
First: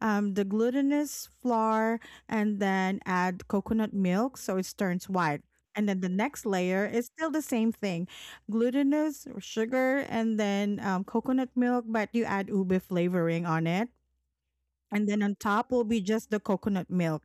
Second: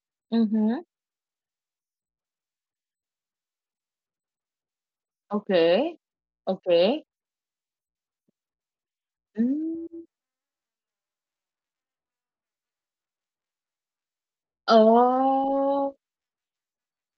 Speaker 1: the
Speaker 2: Mm-hmm.
Speaker 1: glutinous flour, and then add coconut milk so it turns white. And then
Speaker 2: Okay.
Speaker 1: the next layer is
Speaker 2: Okay.
Speaker 1: still the same thing glutinous or sugar,
Speaker 2: Mm.
Speaker 1: and then coconut milk, but you add ube flavoring on it and then on top will be
Speaker 2: Oh.
Speaker 1: just the coconut milk.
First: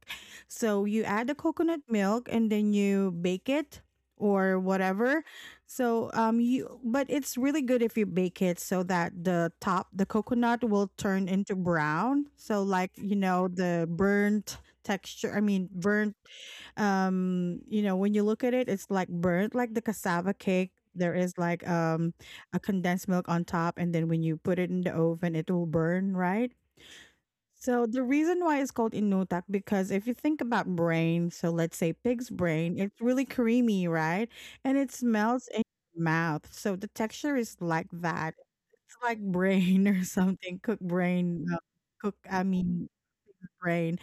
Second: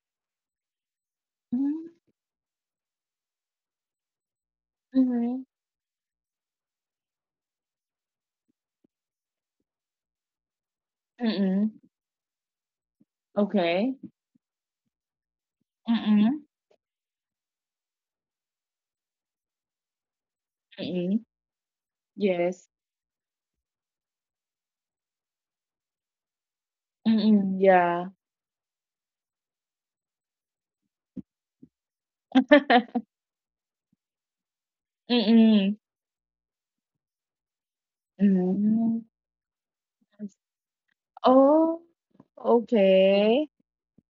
Speaker 1: So you add the coconut
Speaker 2: Mm-hmm.
Speaker 1: milk and then you bake it or whatever.
Speaker 2: Mhm,
Speaker 1: So you but it's really good if you bake it so that the top, the coconut, will turn into
Speaker 2: mm,
Speaker 1: brown. So, like, the
Speaker 2: okay.
Speaker 1: burnt texture. I mean burnt,
Speaker 2: Mm,
Speaker 1: when you look at it, it's like burnt. Like the cassava cake,
Speaker 2: mm,
Speaker 1: there is, like, a
Speaker 2: yes.
Speaker 1: condensed milk on top, and then when you put it in the oven, it will burn, right?
Speaker 2: Mm,
Speaker 1: So the
Speaker 2: yeah.
Speaker 1: reason why it's called inutak, because if you think about brain, so let's say pig's brain, it's really creamy, right? And it smells in
Speaker 2: Mm,
Speaker 1: your mouth. So the texture is like that. It's
Speaker 2: mm.
Speaker 1: like brain or something, cooked brain,
Speaker 2: Oh,
Speaker 1: cook I mean
Speaker 2: okay.
Speaker 1: brain,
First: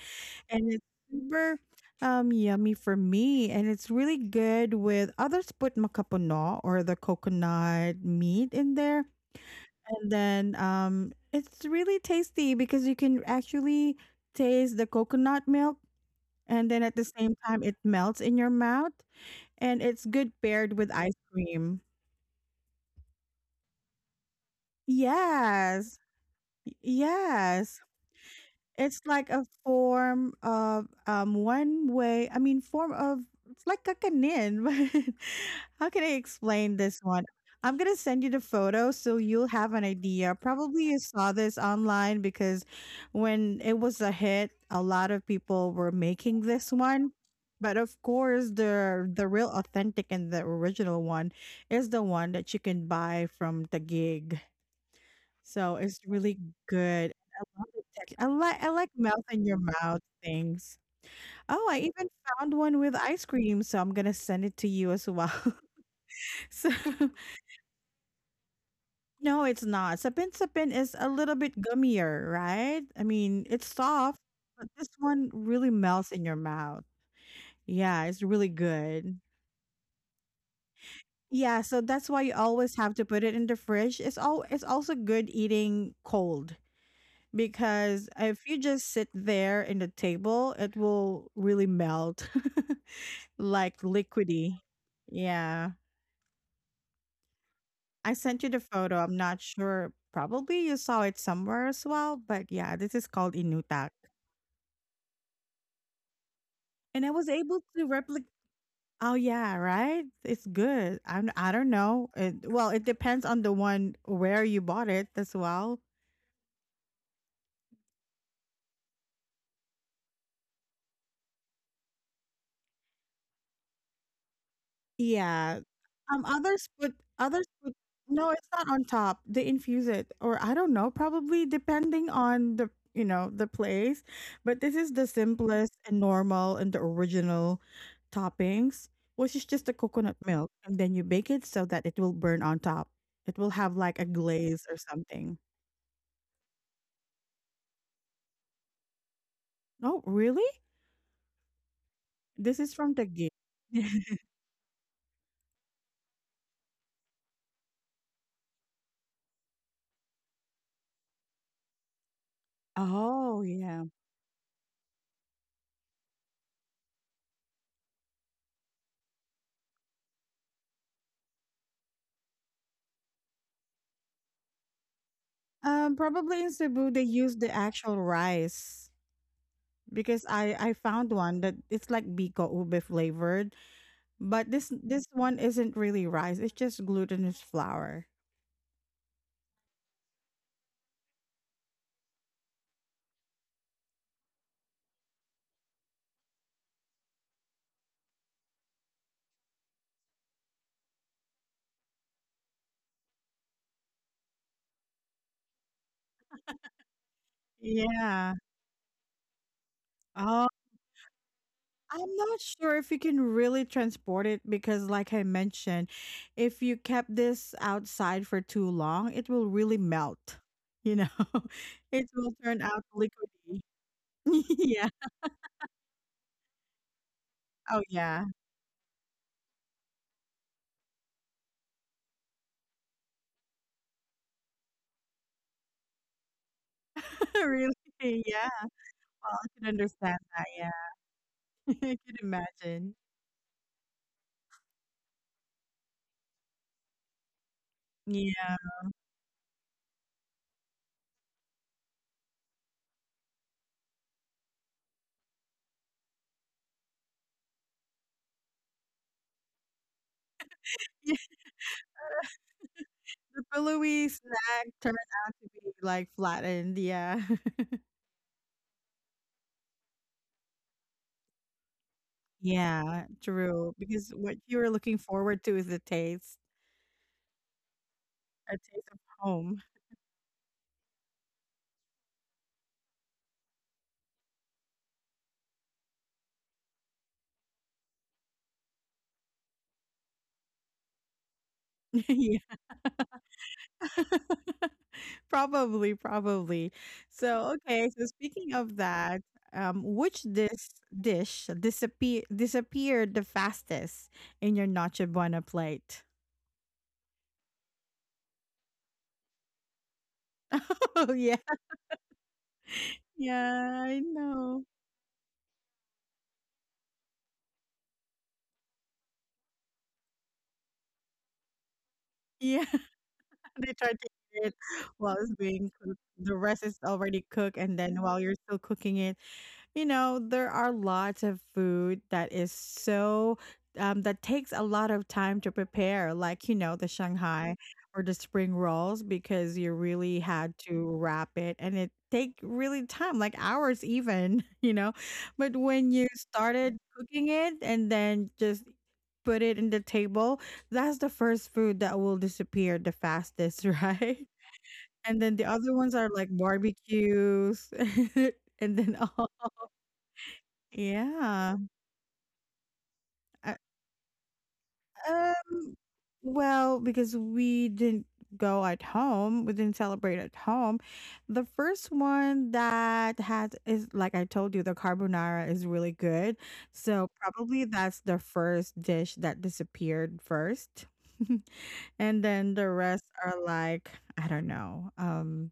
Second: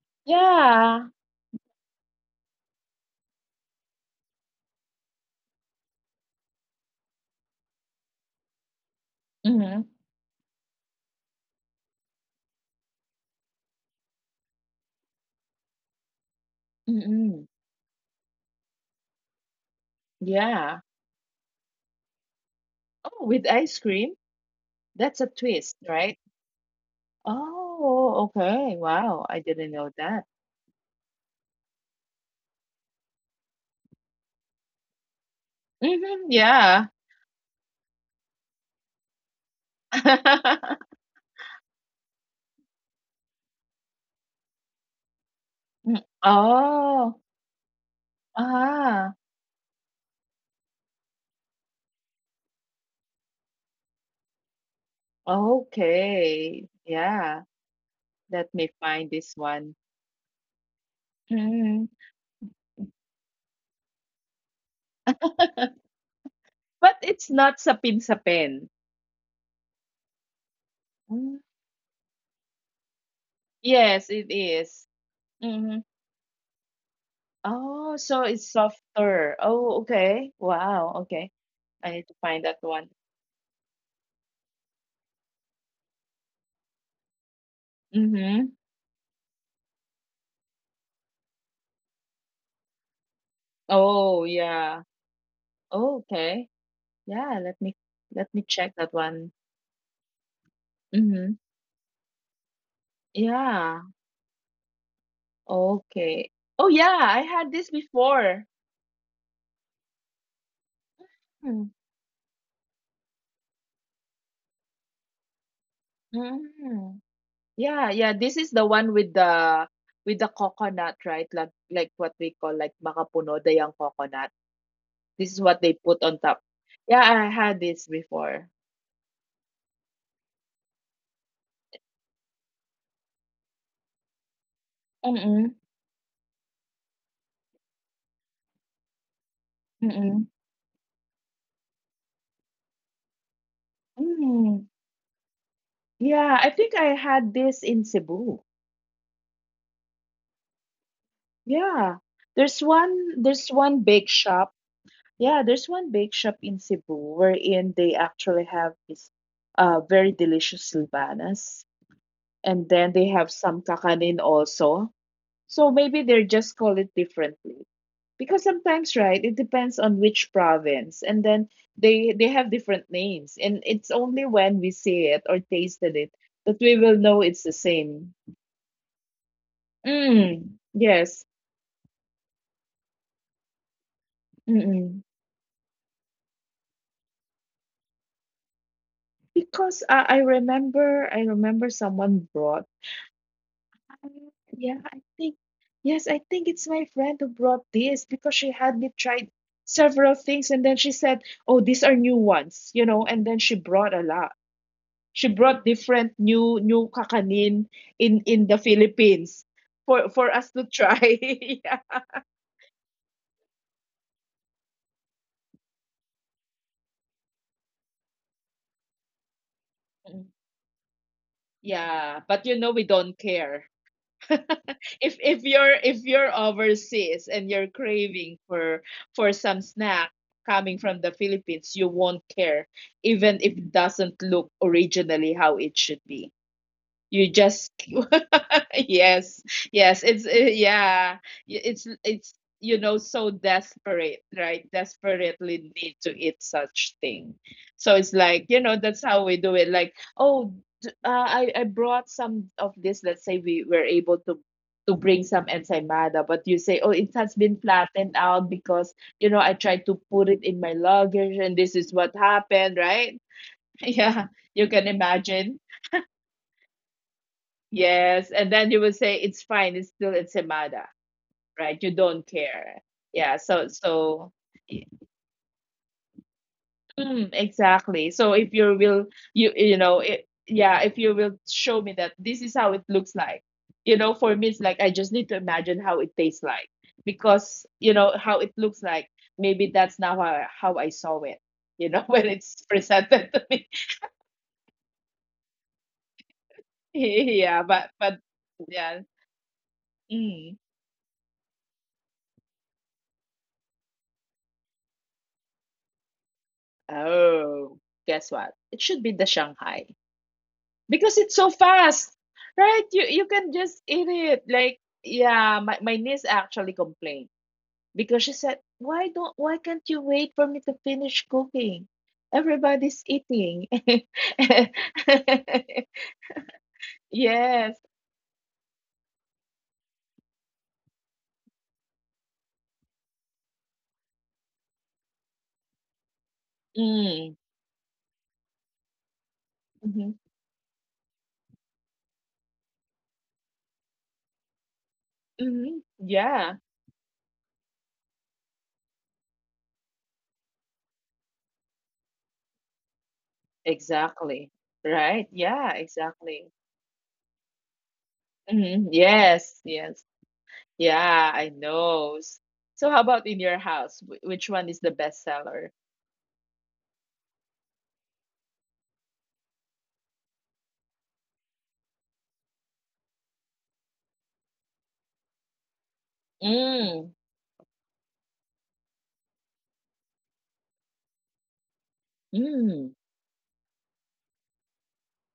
Speaker 1: and it's
Speaker 2: Yeah.
Speaker 1: super yummy for me, and it's really good with others put makapuno or the coconut meat in there,
Speaker 2: Mhm,
Speaker 1: and then it's really tasty because you can actually taste the coconut milk, and then at the same
Speaker 2: mm,
Speaker 1: time it melts in your mouth, and it's good paired with
Speaker 2: yeah.
Speaker 1: ice cream.
Speaker 2: Oh, with ice cream? That's a
Speaker 1: Yes,
Speaker 2: twist, right?
Speaker 1: yes.
Speaker 2: Oh,
Speaker 1: It's
Speaker 2: okay.
Speaker 1: like a
Speaker 2: Wow, I didn't know
Speaker 1: form
Speaker 2: that.
Speaker 1: of, one way. I mean, form of it's like a kanin. But how can I
Speaker 2: Mhm,
Speaker 1: explain this one?
Speaker 2: yeah.
Speaker 1: I'm gonna send you the photo so you'll have an idea. Probably you saw this online, because when it was a hit, a lot of people were
Speaker 2: Mm,
Speaker 1: making this one.
Speaker 2: oh,
Speaker 1: But of course, the real
Speaker 2: ah,
Speaker 1: authentic and the original one is the one that you can buy from the gig. So it's really
Speaker 2: okay.
Speaker 1: good. I love
Speaker 2: Yeah.
Speaker 1: the tex I like I
Speaker 2: Let
Speaker 1: like
Speaker 2: me
Speaker 1: melt
Speaker 2: find
Speaker 1: in your
Speaker 2: this
Speaker 1: mouth
Speaker 2: one.
Speaker 1: things. Oh, I even
Speaker 2: Mm.
Speaker 1: found one with ice cream, so I'm gonna send it to you as well. So
Speaker 2: But it's not sapin sapin.
Speaker 1: no, it's not. Sapin Sapin is a little bit
Speaker 2: Mm.
Speaker 1: gummier, right? I mean, it's soft,
Speaker 2: Yes, it
Speaker 1: but this
Speaker 2: is.
Speaker 1: one really
Speaker 2: Mm-hmm.
Speaker 1: melts in your mouth. Yeah,
Speaker 2: Oh,
Speaker 1: it's
Speaker 2: so
Speaker 1: really
Speaker 2: it's
Speaker 1: good.
Speaker 2: softer. Oh, okay. Wow. Okay.
Speaker 1: Yeah, so that's
Speaker 2: I
Speaker 1: why
Speaker 2: need
Speaker 1: you
Speaker 2: to find
Speaker 1: always
Speaker 2: that
Speaker 1: have to
Speaker 2: one.
Speaker 1: put it in the fridge. It's also good eating cold, because if you
Speaker 2: Mm-hmm.
Speaker 1: just sit there in the table, it will really melt, like,
Speaker 2: Oh,
Speaker 1: liquidy.
Speaker 2: yeah.
Speaker 1: Yeah.
Speaker 2: Oh, okay. Yeah,
Speaker 1: I sent you
Speaker 2: let
Speaker 1: the
Speaker 2: me check
Speaker 1: photo.
Speaker 2: that
Speaker 1: I'm not
Speaker 2: one.
Speaker 1: sure. Probably you saw it
Speaker 2: Mm-hmm.
Speaker 1: somewhere as well. But yeah, this is called Inutak.
Speaker 2: Yeah. Okay. Oh,
Speaker 1: And I
Speaker 2: yeah,
Speaker 1: was
Speaker 2: I
Speaker 1: able
Speaker 2: had
Speaker 1: to
Speaker 2: this
Speaker 1: replicate.
Speaker 2: before.
Speaker 1: Oh, yeah, right? It's good. I don't know. Well, it depends on the one where you bought it as well.
Speaker 2: Mm-hmm. Yeah, yeah. This is the one with the coconut, right? Like what we call like makapuno, the young coconut. This is
Speaker 1: Yeah.
Speaker 2: what they put on top. Yeah, I
Speaker 1: Others
Speaker 2: had
Speaker 1: put
Speaker 2: this
Speaker 1: No, it's
Speaker 2: before.
Speaker 1: not on top. They infuse it, or I don't know, probably depending on the you know the place. But this is the
Speaker 2: Mm-mm.
Speaker 1: simplest and normal, and the original toppings, which is just the coconut
Speaker 2: Mm-mm.
Speaker 1: milk, and then you bake it so that it will burn on top. It will have like a glaze
Speaker 2: Mm.
Speaker 1: or something.
Speaker 2: Yeah, I think I had this in Cebu.
Speaker 1: Oh, really?
Speaker 2: Yeah.
Speaker 1: This
Speaker 2: There's
Speaker 1: is from the
Speaker 2: one
Speaker 1: gift.
Speaker 2: there's one bake shop. Yeah, there's one bake shop in Cebu wherein they actually have this very delicious Silvanas. And then they have
Speaker 1: Oh
Speaker 2: some
Speaker 1: yeah.
Speaker 2: kakanin also. So maybe they're just call it differently. Because sometimes, right, it depends on which province, and then they have different names, and it's only when we see it or tasted it
Speaker 1: Probably in
Speaker 2: that we
Speaker 1: Cebu they
Speaker 2: will know
Speaker 1: use
Speaker 2: it's
Speaker 1: the
Speaker 2: the
Speaker 1: actual
Speaker 2: same.
Speaker 1: rice, because I
Speaker 2: Mm,
Speaker 1: I found
Speaker 2: yes.
Speaker 1: one that it's like biko ube flavored, but this
Speaker 2: Mm-mm.
Speaker 1: one isn't really rice. It's just glutinous flour.
Speaker 2: Because I remember someone brought. I- Yeah, I think. Yes, I think it's my friend who brought this because she had me tried several things, and then she said, "Oh, these are new ones," you know, and then she brought a lot, she brought different new kakanin in
Speaker 1: Yeah.
Speaker 2: in the Philippines for
Speaker 1: Oh,
Speaker 2: us to try. Yeah.
Speaker 1: I'm not sure if you can really transport it because, like I mentioned, if you kept this outside for too long, it will really
Speaker 2: Mm.
Speaker 1: melt. You know, it
Speaker 2: Yeah,
Speaker 1: will
Speaker 2: but
Speaker 1: turn
Speaker 2: you know
Speaker 1: out
Speaker 2: we don't
Speaker 1: liquidy.
Speaker 2: care.
Speaker 1: Yeah.
Speaker 2: If you're if you're overseas and you're
Speaker 1: Oh, yeah.
Speaker 2: craving for some snack coming from the Philippines, you won't care even if it doesn't look originally how it should be. You just
Speaker 1: Really? Yeah. Well,
Speaker 2: Yes,
Speaker 1: I can
Speaker 2: yes,
Speaker 1: understand
Speaker 2: it's
Speaker 1: that. Yeah.
Speaker 2: yeah,
Speaker 1: I can
Speaker 2: it's you
Speaker 1: imagine.
Speaker 2: know so desperate, right? Desperately need to eat such thing. So it's like,
Speaker 1: Yeah.
Speaker 2: you know, that's how we do it. Like, oh, I brought some of this. Let's say we were able to bring some ensaymada, but you say, oh, it has been flattened out because you know I tried to put it in my luggage and this is what happened, right?
Speaker 1: The pillowy
Speaker 2: Yeah,
Speaker 1: snack
Speaker 2: you can
Speaker 1: turned out to
Speaker 2: imagine.
Speaker 1: be, like, flattened, yeah.
Speaker 2: Yes, and then you will say it's fine. It's still ensaymada, right? You don't care.
Speaker 1: Yeah,
Speaker 2: Yeah. So
Speaker 1: true, because
Speaker 2: so
Speaker 1: what you were looking forward to is the taste,
Speaker 2: exactly. So if
Speaker 1: a
Speaker 2: you
Speaker 1: taste of
Speaker 2: will, you
Speaker 1: home.
Speaker 2: you know, it, yeah, if you will show me that this is how it looks like, you know, for me it's like I just need to imagine how it tastes like because you know how it looks like. Maybe that's now how how I saw it. You know, when
Speaker 1: Yeah,
Speaker 2: it's presented to me.
Speaker 1: probably, probably. So,
Speaker 2: Yeah,
Speaker 1: okay,
Speaker 2: but
Speaker 1: so
Speaker 2: but
Speaker 1: speaking of
Speaker 2: yeah.
Speaker 1: that, which dis
Speaker 2: Mm.
Speaker 1: dish disappear disappeared the fastest in your Noche Buena plate?
Speaker 2: Oh, guess what? It should be the Shanghai.
Speaker 1: Oh, yeah.
Speaker 2: Because it's so fast, right, you can
Speaker 1: Yeah,
Speaker 2: just
Speaker 1: I
Speaker 2: eat it
Speaker 1: know.
Speaker 2: like, yeah, my niece actually complained because she said why don't, why can't you wait for me to finish cooking,
Speaker 1: Yeah.
Speaker 2: everybody's
Speaker 1: They try
Speaker 2: eating.
Speaker 1: to eat it while it's being cooked. The rest is already cooked, and
Speaker 2: Yes.
Speaker 1: then while you're still cooking it, there are lots of food that is so, that takes a lot of time to prepare, like, the
Speaker 2: Mm.
Speaker 1: Shanghai or the spring rolls, because you really
Speaker 2: Hmm.
Speaker 1: had to wrap it, and it take really time, like hours even, you know. But when
Speaker 2: Hmm.
Speaker 1: you
Speaker 2: Yeah,
Speaker 1: started cooking it and then just put it in the table, that's the first food that will disappear the fastest, right?
Speaker 2: exactly.
Speaker 1: And then
Speaker 2: Right,
Speaker 1: the other
Speaker 2: yeah,
Speaker 1: ones are like
Speaker 2: exactly.
Speaker 1: barbecues and then
Speaker 2: Hmm.
Speaker 1: all,
Speaker 2: Yes, yes. Yeah,
Speaker 1: yeah.
Speaker 2: I know. So how about
Speaker 1: Uh,
Speaker 2: in your house? Which one is the best
Speaker 1: um,
Speaker 2: seller?
Speaker 1: well, because we didn't go at home, we didn't celebrate at home. The first one that had is like I told you, the carbonara is really good. So
Speaker 2: Mm.
Speaker 1: probably that's the first dish that disappeared first. And then the rest
Speaker 2: Mm.
Speaker 1: are like, I don't know,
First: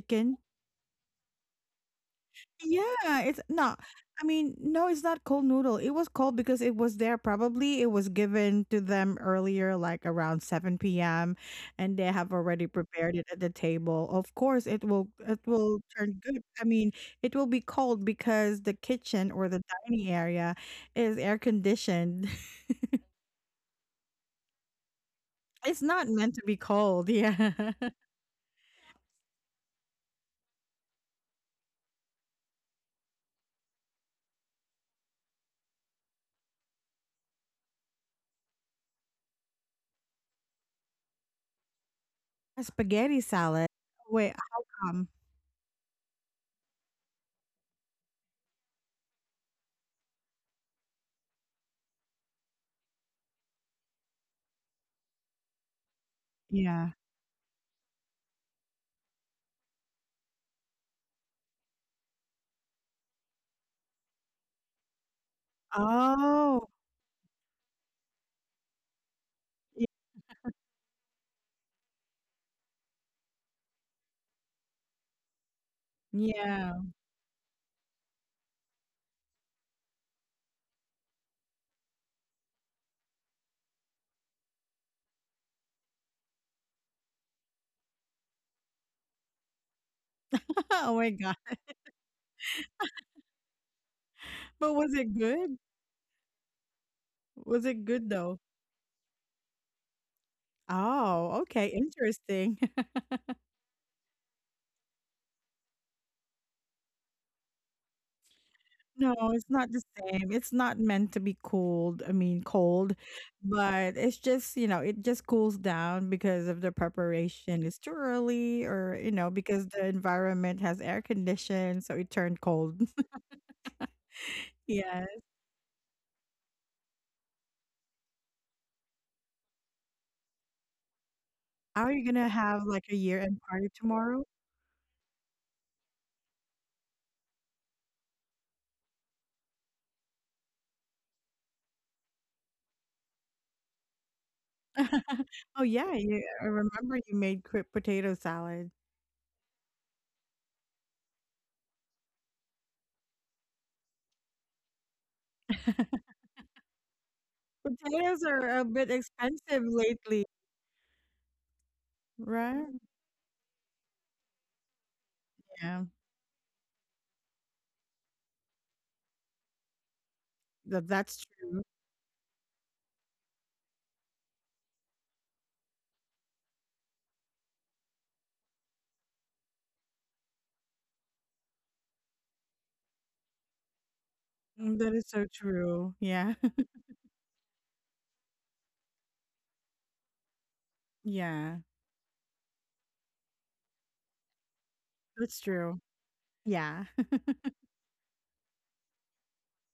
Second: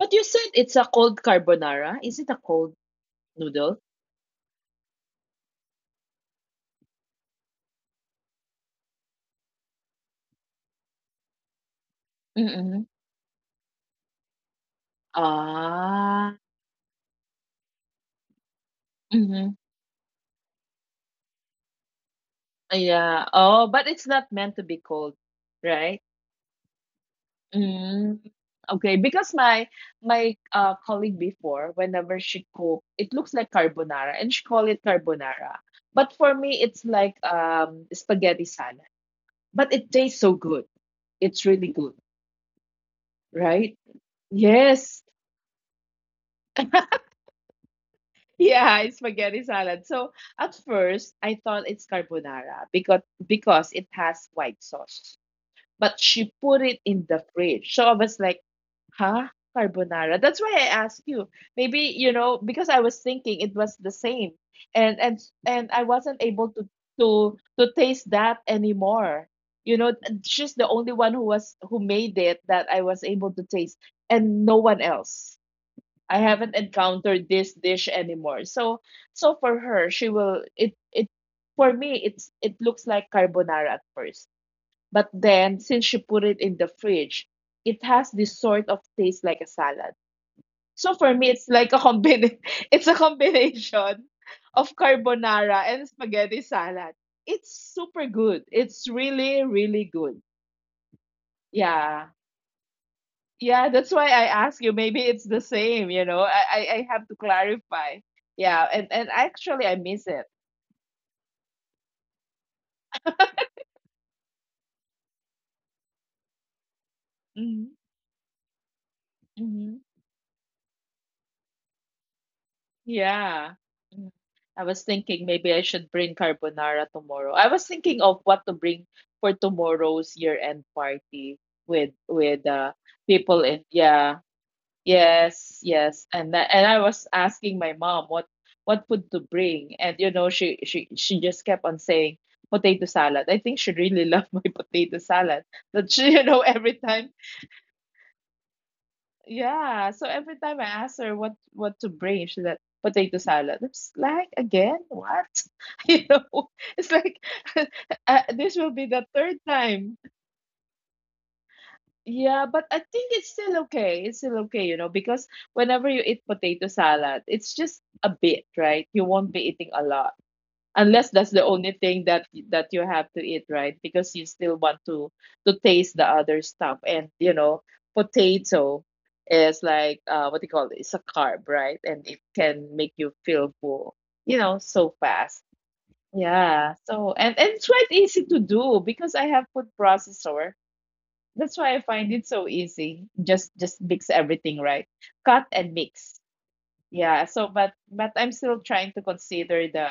Speaker 2: But you said it's a cold carbonara. Is it a cold
Speaker 1: Yeah, it's not.
Speaker 2: noodle?
Speaker 1: I mean, no, it's not cold noodle. It was cold because it was there. Probably it was given to them earlier, like around 7 p.m., and they have already
Speaker 2: Mm-mm.
Speaker 1: prepared it at the table. Of course, it will turn
Speaker 2: Ah.
Speaker 1: good. I mean, it will be cold because the kitchen
Speaker 2: Mm-hmm.
Speaker 1: or the dining area is air conditioned.
Speaker 2: Yeah. Oh, but it's not meant to be cold,
Speaker 1: It's
Speaker 2: right?
Speaker 1: not meant to be cold. Yeah.
Speaker 2: Mm. Okay, because my colleague before, whenever she cook, it looks like carbonara, and she call it carbonara. But for me, it's like spaghetti salad. But it tastes so good. It's really good,
Speaker 1: A spaghetti
Speaker 2: right?
Speaker 1: salad. Wait, how
Speaker 2: Yes.
Speaker 1: come?
Speaker 2: Yeah, it's spaghetti salad. So at first, I thought it's carbonara because it has white sauce. But she put it
Speaker 1: Yeah.
Speaker 2: in the fridge. So I was like, huh? Carbonara. That's why I asked you. Maybe, you know, because I was thinking it was the same. And and I wasn't able to
Speaker 1: Oh.
Speaker 2: to taste that anymore. You know, and she's the only one who was who made it that I was able to taste, and no one else. I haven't
Speaker 1: Yeah.
Speaker 2: encountered this dish anymore. So so for her, she will, it for me it's it looks like carbonara at first. But then since she put it in the fridge, it has this sort of taste like a salad. So
Speaker 1: Oh
Speaker 2: for
Speaker 1: my
Speaker 2: me it's
Speaker 1: God.
Speaker 2: like a combin it's a combination of
Speaker 1: But was it good?
Speaker 2: carbonara and spaghetti salad. It's
Speaker 1: Was it
Speaker 2: super
Speaker 1: good
Speaker 2: good.
Speaker 1: though?
Speaker 2: It's really, really good.
Speaker 1: Oh, okay,
Speaker 2: Yeah.
Speaker 1: interesting.
Speaker 2: Yeah, that's why I ask you. Maybe it's the same, you know. I have to clarify. Yeah, and
Speaker 1: No, it's
Speaker 2: actually I
Speaker 1: not the
Speaker 2: miss it.
Speaker 1: same. It's not meant to be cooled I mean, cold, but it's just, it just cools down because of the
Speaker 2: Hmm.
Speaker 1: preparation is too early, or,
Speaker 2: Hmm.
Speaker 1: because the environment has air conditioned, so it turned cold.
Speaker 2: Yeah. Mm. I was
Speaker 1: Yes.
Speaker 2: thinking maybe I should bring carbonara tomorrow. I was thinking of what to bring for tomorrow's year-end party with
Speaker 1: Are you gonna
Speaker 2: with
Speaker 1: have, like, a
Speaker 2: people
Speaker 1: year-end
Speaker 2: in,
Speaker 1: party
Speaker 2: yeah.
Speaker 1: tomorrow?
Speaker 2: Yes, yes. And I was asking my mom what food to bring, and you know she just kept on saying potato salad. I think she really loved my potato salad.
Speaker 1: Oh,
Speaker 2: That,
Speaker 1: yeah,
Speaker 2: she, you
Speaker 1: you
Speaker 2: know,
Speaker 1: I
Speaker 2: every
Speaker 1: remember
Speaker 2: time,
Speaker 1: you made cr potato salad.
Speaker 2: yeah. So every time I asked her what to bring, she said potato salad. It's like, again, what? You know, it's like
Speaker 1: Potatoes
Speaker 2: this will
Speaker 1: are a
Speaker 2: be the
Speaker 1: bit
Speaker 2: third
Speaker 1: expensive
Speaker 2: time.
Speaker 1: lately.
Speaker 2: Yeah, but I
Speaker 1: Right?
Speaker 2: think it's still okay. It's still okay, you know, because whenever
Speaker 1: Yeah.
Speaker 2: you eat potato salad, it's just a bit, right? You won't be eating a lot
Speaker 1: That
Speaker 2: unless that's
Speaker 1: that's
Speaker 2: the only
Speaker 1: true.
Speaker 2: thing that you have to eat, right? Because you still want to taste the other stuff. And, you know, potato is like, what do you call it? It's a carb, right? And it can make you feel full, you know,
Speaker 1: Mm,
Speaker 2: so
Speaker 1: that is so
Speaker 2: fast.
Speaker 1: true. Yeah.
Speaker 2: Yeah. So, and it's quite easy to do because I have food processor. That's
Speaker 1: Yeah.
Speaker 2: why I find it so easy. Just mix everything, right? Cut
Speaker 1: That's
Speaker 2: and
Speaker 1: true.
Speaker 2: mix.
Speaker 1: Yeah.
Speaker 2: Yeah. So but I'm still trying to consider the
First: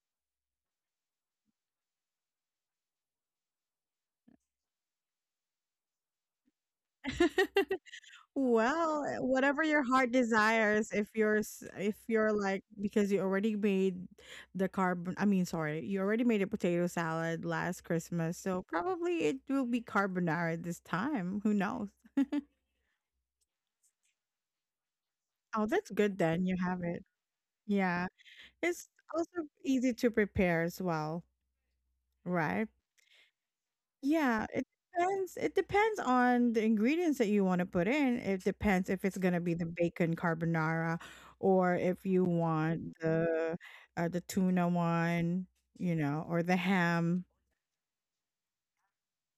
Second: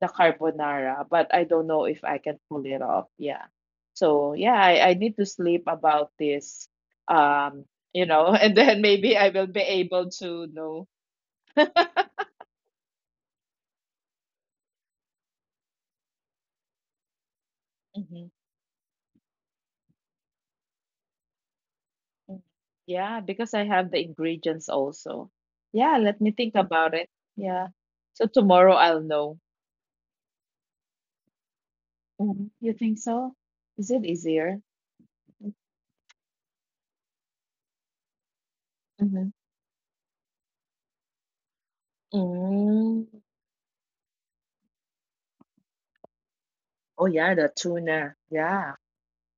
Speaker 2: carbonara, but I don't know if I can pull it off. Yeah. So yeah, I need to sleep about this. Um, you know, and then
Speaker 1: Well,
Speaker 2: maybe I will be
Speaker 1: whatever your
Speaker 2: able
Speaker 1: heart
Speaker 2: to know.
Speaker 1: desires, if you're like, because you already made the carbon I mean, sorry, you already made a potato salad last
Speaker 2: Mhm,
Speaker 1: Christmas, so probably it will be carbonara this time. Who knows?
Speaker 2: mhm. Yeah, because I have the ingredients also.
Speaker 1: Oh, that's
Speaker 2: Yeah,
Speaker 1: good
Speaker 2: let me
Speaker 1: then.
Speaker 2: think
Speaker 1: You have
Speaker 2: about
Speaker 1: it.
Speaker 2: it. Yeah.
Speaker 1: Yeah.
Speaker 2: So tomorrow
Speaker 1: It's
Speaker 2: I'll know.
Speaker 1: also easy to prepare as well,
Speaker 2: Mhm.
Speaker 1: right?
Speaker 2: You think so? Is it
Speaker 1: Yeah,
Speaker 2: easier?
Speaker 1: it depends. It depends on the ingredients that you want to put in. It depends if it's
Speaker 2: Mm-hmm.
Speaker 1: gonna be the bacon carbonara, or if you want
Speaker 2: Mm.
Speaker 1: the tuna one, or the
Speaker 2: Oh
Speaker 1: ham.
Speaker 2: yeah, the tuna. Yeah.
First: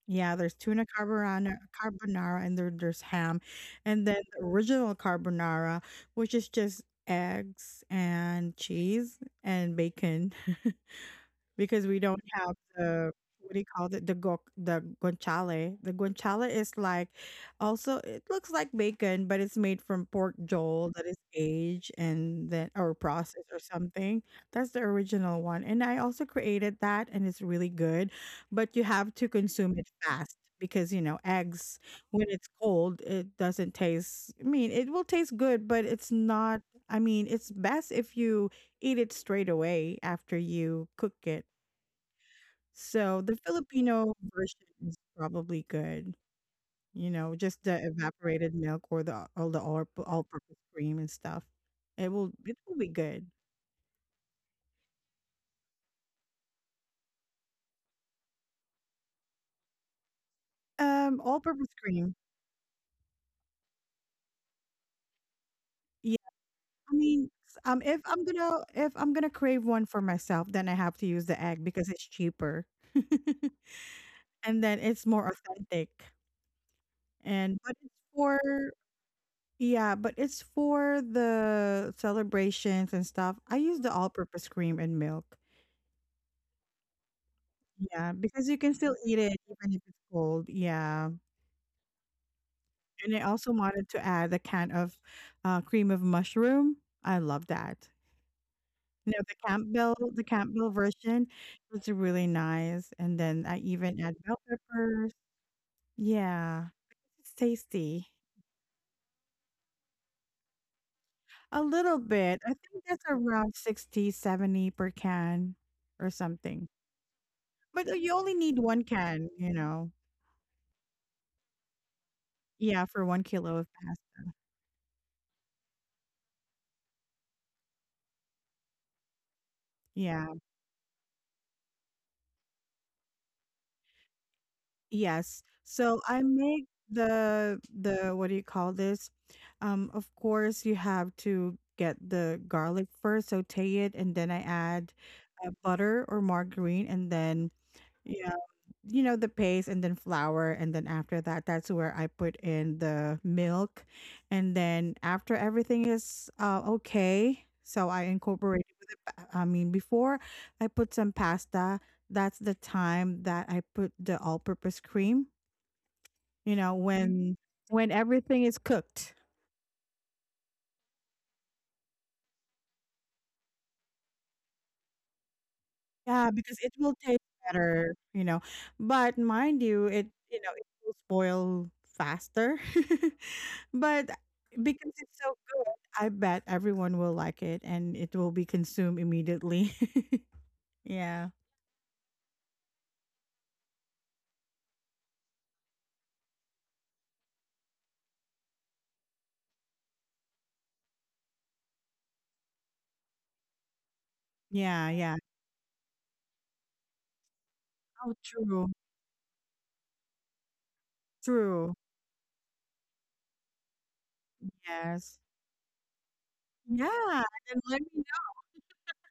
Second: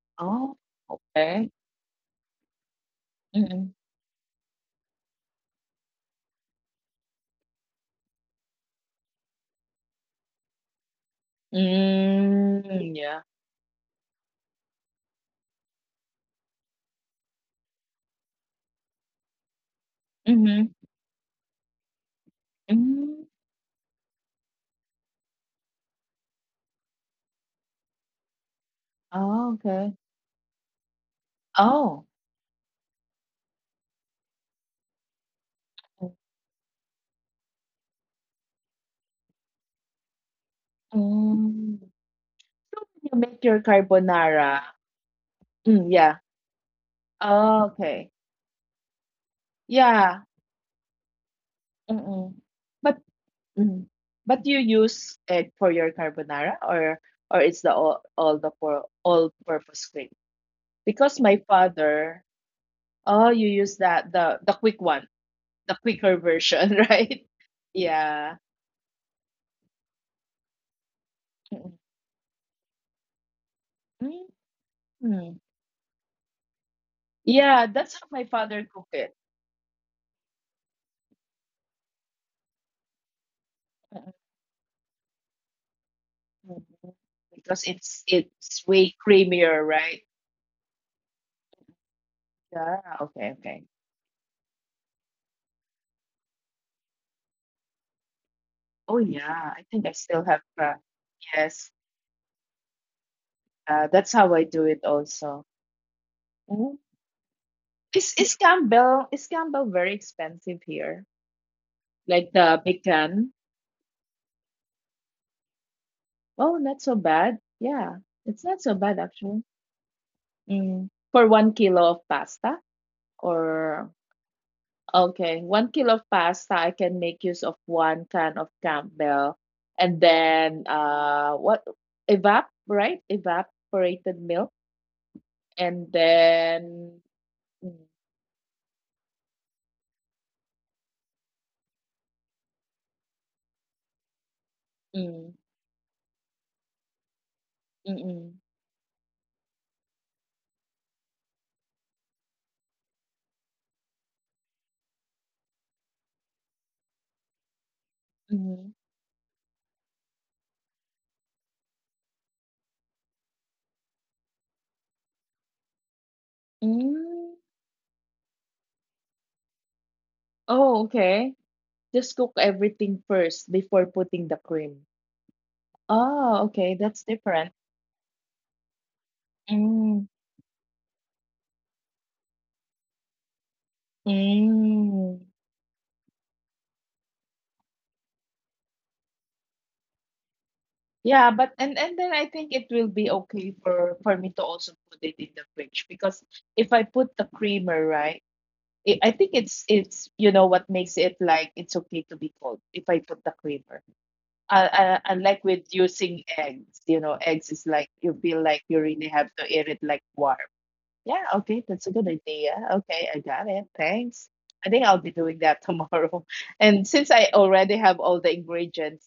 Speaker 1: Yeah, there's
Speaker 2: Oh,
Speaker 1: tuna
Speaker 2: okay.
Speaker 1: carbonara, and there's ham,
Speaker 2: Mm-mm.
Speaker 1: and then the original carbonara, which is just eggs and cheese and bacon, because we don't have
Speaker 2: Mm.
Speaker 1: the,
Speaker 2: Yeah.
Speaker 1: what do you call it, the guanciale. The guanciale is, like, also it looks like bacon, but it's made from pork
Speaker 2: Mm-hmm.
Speaker 1: jowl that is aged, and then or
Speaker 2: Mm.
Speaker 1: processed or something. That's the original one, and I also created that, and it's really good. But you have to
Speaker 2: Oh,
Speaker 1: consume it
Speaker 2: okay.
Speaker 1: fast, because you know, eggs,
Speaker 2: Oh,
Speaker 1: when it's cold it doesn't taste I mean, it will taste good, but it's not I mean, it's best if you eat it straight away after you cook it.
Speaker 2: mm. So when you
Speaker 1: So the
Speaker 2: make your
Speaker 1: Filipino
Speaker 2: carbonara.
Speaker 1: version is probably
Speaker 2: Mm,
Speaker 1: good,
Speaker 2: yeah.
Speaker 1: just
Speaker 2: Oh,
Speaker 1: the
Speaker 2: okay.
Speaker 1: evaporated milk, or the all the all
Speaker 2: Yeah.
Speaker 1: all purpose cream and stuff. It will
Speaker 2: Mm-mm.
Speaker 1: it will be
Speaker 2: But,
Speaker 1: good.
Speaker 2: mm. But you use egg for your carbonara, or it's the all the for all purpose cream? Because
Speaker 1: All
Speaker 2: my
Speaker 1: purpose cream.
Speaker 2: father, oh, you use that the quick one, the
Speaker 1: Yeah,
Speaker 2: quicker version,
Speaker 1: I
Speaker 2: right?
Speaker 1: mean, if I'm
Speaker 2: Yeah.
Speaker 1: gonna if I'm gonna crave one for myself, then I have to use the egg because it's cheaper, and then it's more
Speaker 2: Mm.
Speaker 1: authentic. And
Speaker 2: Yeah,
Speaker 1: but it's
Speaker 2: that's how my
Speaker 1: for
Speaker 2: father cook it.
Speaker 1: Yeah, but it's for the celebrations and stuff. I use the all purpose cream and milk.
Speaker 2: Mhm. Because it's
Speaker 1: Yeah, because you
Speaker 2: it's
Speaker 1: can still
Speaker 2: way
Speaker 1: eat it
Speaker 2: creamier,
Speaker 1: even if it's
Speaker 2: right?
Speaker 1: cold. Yeah.
Speaker 2: Yeah,
Speaker 1: And I
Speaker 2: okay,
Speaker 1: also
Speaker 2: okay.
Speaker 1: wanted to add a can of, cream of mushroom. I love that.
Speaker 2: Oh
Speaker 1: The
Speaker 2: yeah, I think I
Speaker 1: Campbell,
Speaker 2: still have
Speaker 1: Version
Speaker 2: yes.
Speaker 1: is really nice. And then I even
Speaker 2: That's
Speaker 1: add
Speaker 2: how
Speaker 1: bell
Speaker 2: I do it
Speaker 1: peppers.
Speaker 2: also.
Speaker 1: Yeah,
Speaker 2: Mhm.
Speaker 1: it's tasty.
Speaker 2: Is Campbell, is Campbell very expensive here?
Speaker 1: A little
Speaker 2: Like
Speaker 1: bit. I
Speaker 2: the big
Speaker 1: think that's
Speaker 2: can?
Speaker 1: around 60-70 per can or
Speaker 2: Oh,
Speaker 1: something.
Speaker 2: not so bad.
Speaker 1: But
Speaker 2: Yeah,
Speaker 1: you only
Speaker 2: it's
Speaker 1: need
Speaker 2: not so
Speaker 1: one
Speaker 2: bad
Speaker 1: can,
Speaker 2: actually.
Speaker 1: you know.
Speaker 2: Mm, for 1 kilo of pasta
Speaker 1: Yeah, for 1 kilo of
Speaker 2: or,
Speaker 1: pasta.
Speaker 2: okay, 1 kilo of pasta, I can make use of one can of Campbell, and
Speaker 1: Yeah.
Speaker 2: then what, evap, right? Evaporated milk,
Speaker 1: Yes.
Speaker 2: and
Speaker 1: So I make
Speaker 2: then
Speaker 1: the,
Speaker 2: mm,
Speaker 1: what do you call this? Of course you have to get the garlic first, saute it, and then I add,
Speaker 2: mm,
Speaker 1: butter or margarine, and then
Speaker 2: mm, mm,
Speaker 1: yeah, you know the paste, and then flour, and then after that, that's where I put in the milk, and then after everything is, okay, so I incorporate
Speaker 2: mm,
Speaker 1: it with I mean, before I put some pasta, that's the time that I put the all-purpose cream, you know, Mm. when
Speaker 2: mm.
Speaker 1: when everything is cooked.
Speaker 2: Oh, okay. Just cook everything first before putting the cream.
Speaker 1: Yeah,
Speaker 2: Oh,
Speaker 1: because it
Speaker 2: okay,
Speaker 1: will
Speaker 2: that's
Speaker 1: taste
Speaker 2: different.
Speaker 1: better. But mind you,
Speaker 2: Mm,
Speaker 1: it will spoil faster. But because it's so
Speaker 2: mm.
Speaker 1: good, I bet everyone will like it and it will be consumed immediately. Yeah.
Speaker 2: Yeah, but and then I think it will be okay for me to also put it in the fridge, because if I put the creamer, right, it, I think it's you know what makes it like it's okay to be cold if I put the creamer.
Speaker 1: Yeah, yeah.
Speaker 2: Unlike with using eggs, you know, eggs is like
Speaker 1: Oh,
Speaker 2: you feel like
Speaker 1: true.
Speaker 2: you really have to eat it like warm. Yeah, okay,
Speaker 1: True.
Speaker 2: that's a good idea. Okay, I got it. Thanks. I think I'll be
Speaker 1: Yes.
Speaker 2: doing that tomorrow.
Speaker 1: Yeah.
Speaker 2: And since I
Speaker 1: And then
Speaker 2: already
Speaker 1: let me
Speaker 2: have
Speaker 1: know.
Speaker 2: all the ingredients,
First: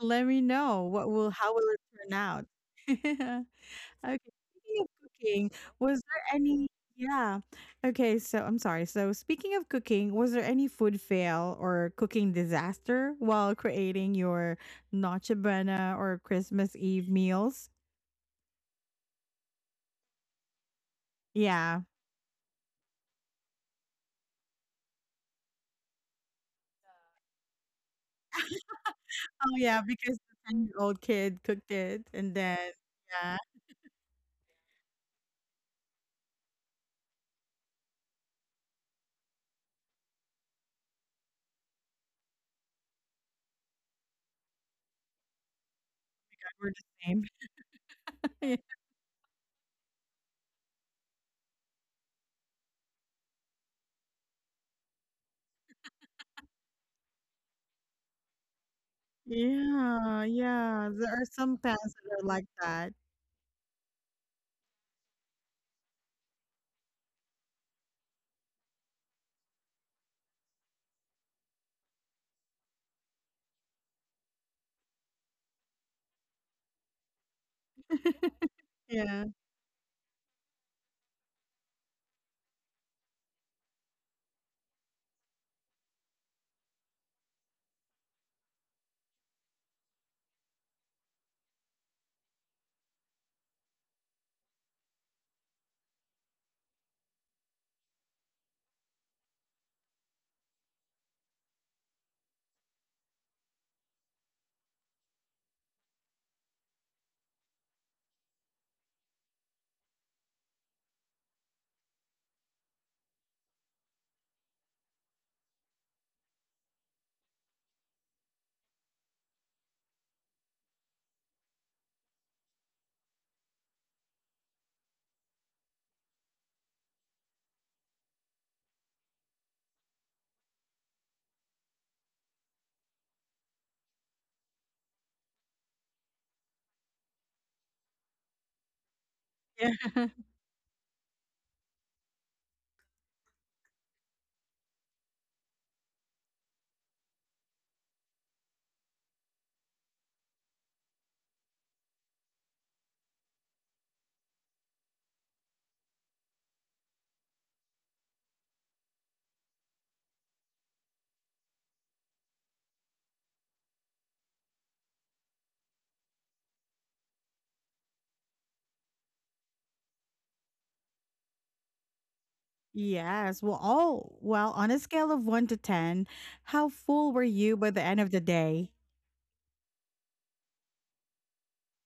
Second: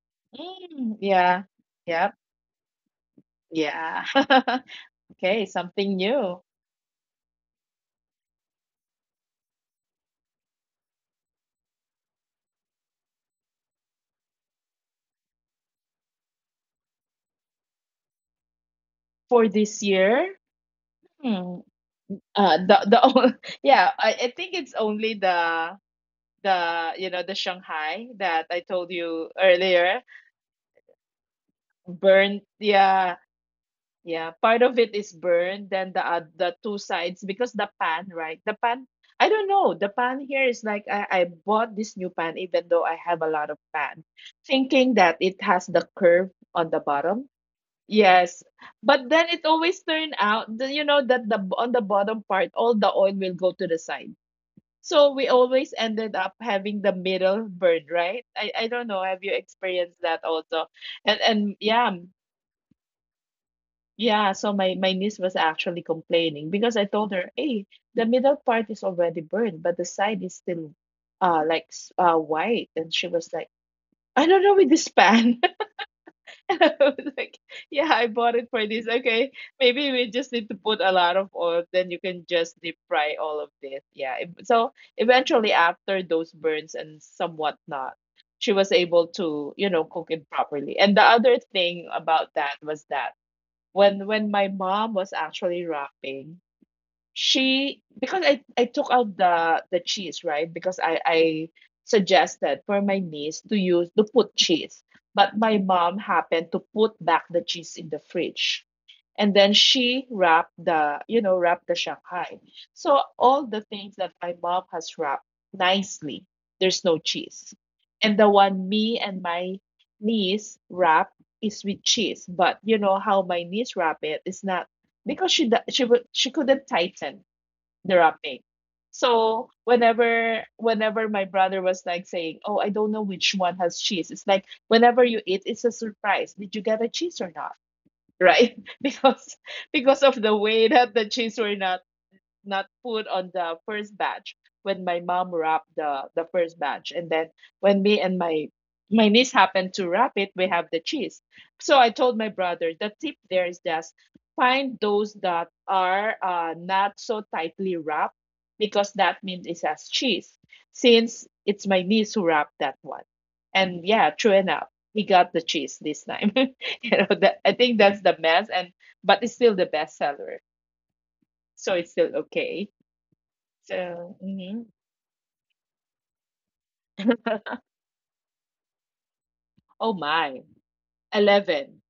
Speaker 1: Let me know
Speaker 2: mm,
Speaker 1: what will
Speaker 2: yeah.
Speaker 1: how will it
Speaker 2: Yeah,
Speaker 1: turn out. Okay,
Speaker 2: yeah.
Speaker 1: speaking of
Speaker 2: Okay,
Speaker 1: cooking,
Speaker 2: something
Speaker 1: was there
Speaker 2: new
Speaker 1: any. Yeah. Okay, so I'm sorry. So speaking of cooking, was there any food fail or cooking disaster while creating your Noche Buena or Christmas Eve meals?
Speaker 2: for this year. Hmm.
Speaker 1: Yeah.
Speaker 2: Uh, the the o- yeah, I think it's only the you know the Shanghai that I told you
Speaker 1: Oh yeah,
Speaker 2: earlier,
Speaker 1: because the 10-year-old kid cooked it and
Speaker 2: burned.
Speaker 1: then
Speaker 2: Yeah,
Speaker 1: yeah,
Speaker 2: yeah. Part of it is burned. Then the two sides, because the pan, right, the pan. I don't know. The pan here is like I bought this new pan even though I have a lot of pan, thinking that it has the curve
Speaker 1: we're
Speaker 2: on
Speaker 1: the
Speaker 2: the
Speaker 1: same.
Speaker 2: bottom. Yes, but then it always turn out that you know that the on the bottom part all the oil will go to the side. So we always ended up having the middle burn, right? I don't know. Have you experienced that
Speaker 1: Yeah,
Speaker 2: also?
Speaker 1: yeah. There
Speaker 2: And
Speaker 1: are
Speaker 2: and
Speaker 1: some pans
Speaker 2: yeah,
Speaker 1: that are like that.
Speaker 2: yeah. So my niece was actually complaining because I told her, hey, the middle part is already burned, but the side is still, white. And she was like, I don't know with this pan. I was like, yeah, I bought it for this.
Speaker 1: Yeah.
Speaker 2: Okay, maybe we just need to put a lot of oil, then you can just deep fry all of this. Yeah. So eventually, after those burns and somewhat not, she was able to, you know, cook it properly. And the other thing about that was that when my mom was actually wrapping, she, because I took out the cheese, right? Because I suggested for my niece to use to put cheese. But my mom happened to put back the cheese in the fridge. And then she wrapped the, you know, wrapped the Shanghai. So all the things that my mom has wrapped nicely, there's no cheese. And the one me and my niece wrap is with cheese. But you know how my niece wrap it is not because she would she couldn't tighten they're. So whenever my brother was like saying, "Oh, I don't know which one has cheese," it's like whenever you eat, it's a surprise. Did you get a cheese or not? Right? Because
Speaker 1: Yeah.
Speaker 2: of the way that the cheese were not put on the first batch when my mom wrapped the first batch, and then when me and my niece happened to wrap it, we have the cheese. So I told my brother, the tip there is just find those that are not so tightly wrapped, because that means it has cheese, since it's my niece who wrapped that one. And yeah, true enough, he got the cheese this time. I think that's the best. And but it's still the best seller, so it's still okay.
Speaker 1: Yes. Well,
Speaker 2: So,
Speaker 1: oh, well,
Speaker 2: mhm.
Speaker 1: on a scale of 1 to 10, how full were you by the end of the day?
Speaker 2: Oh my, 11.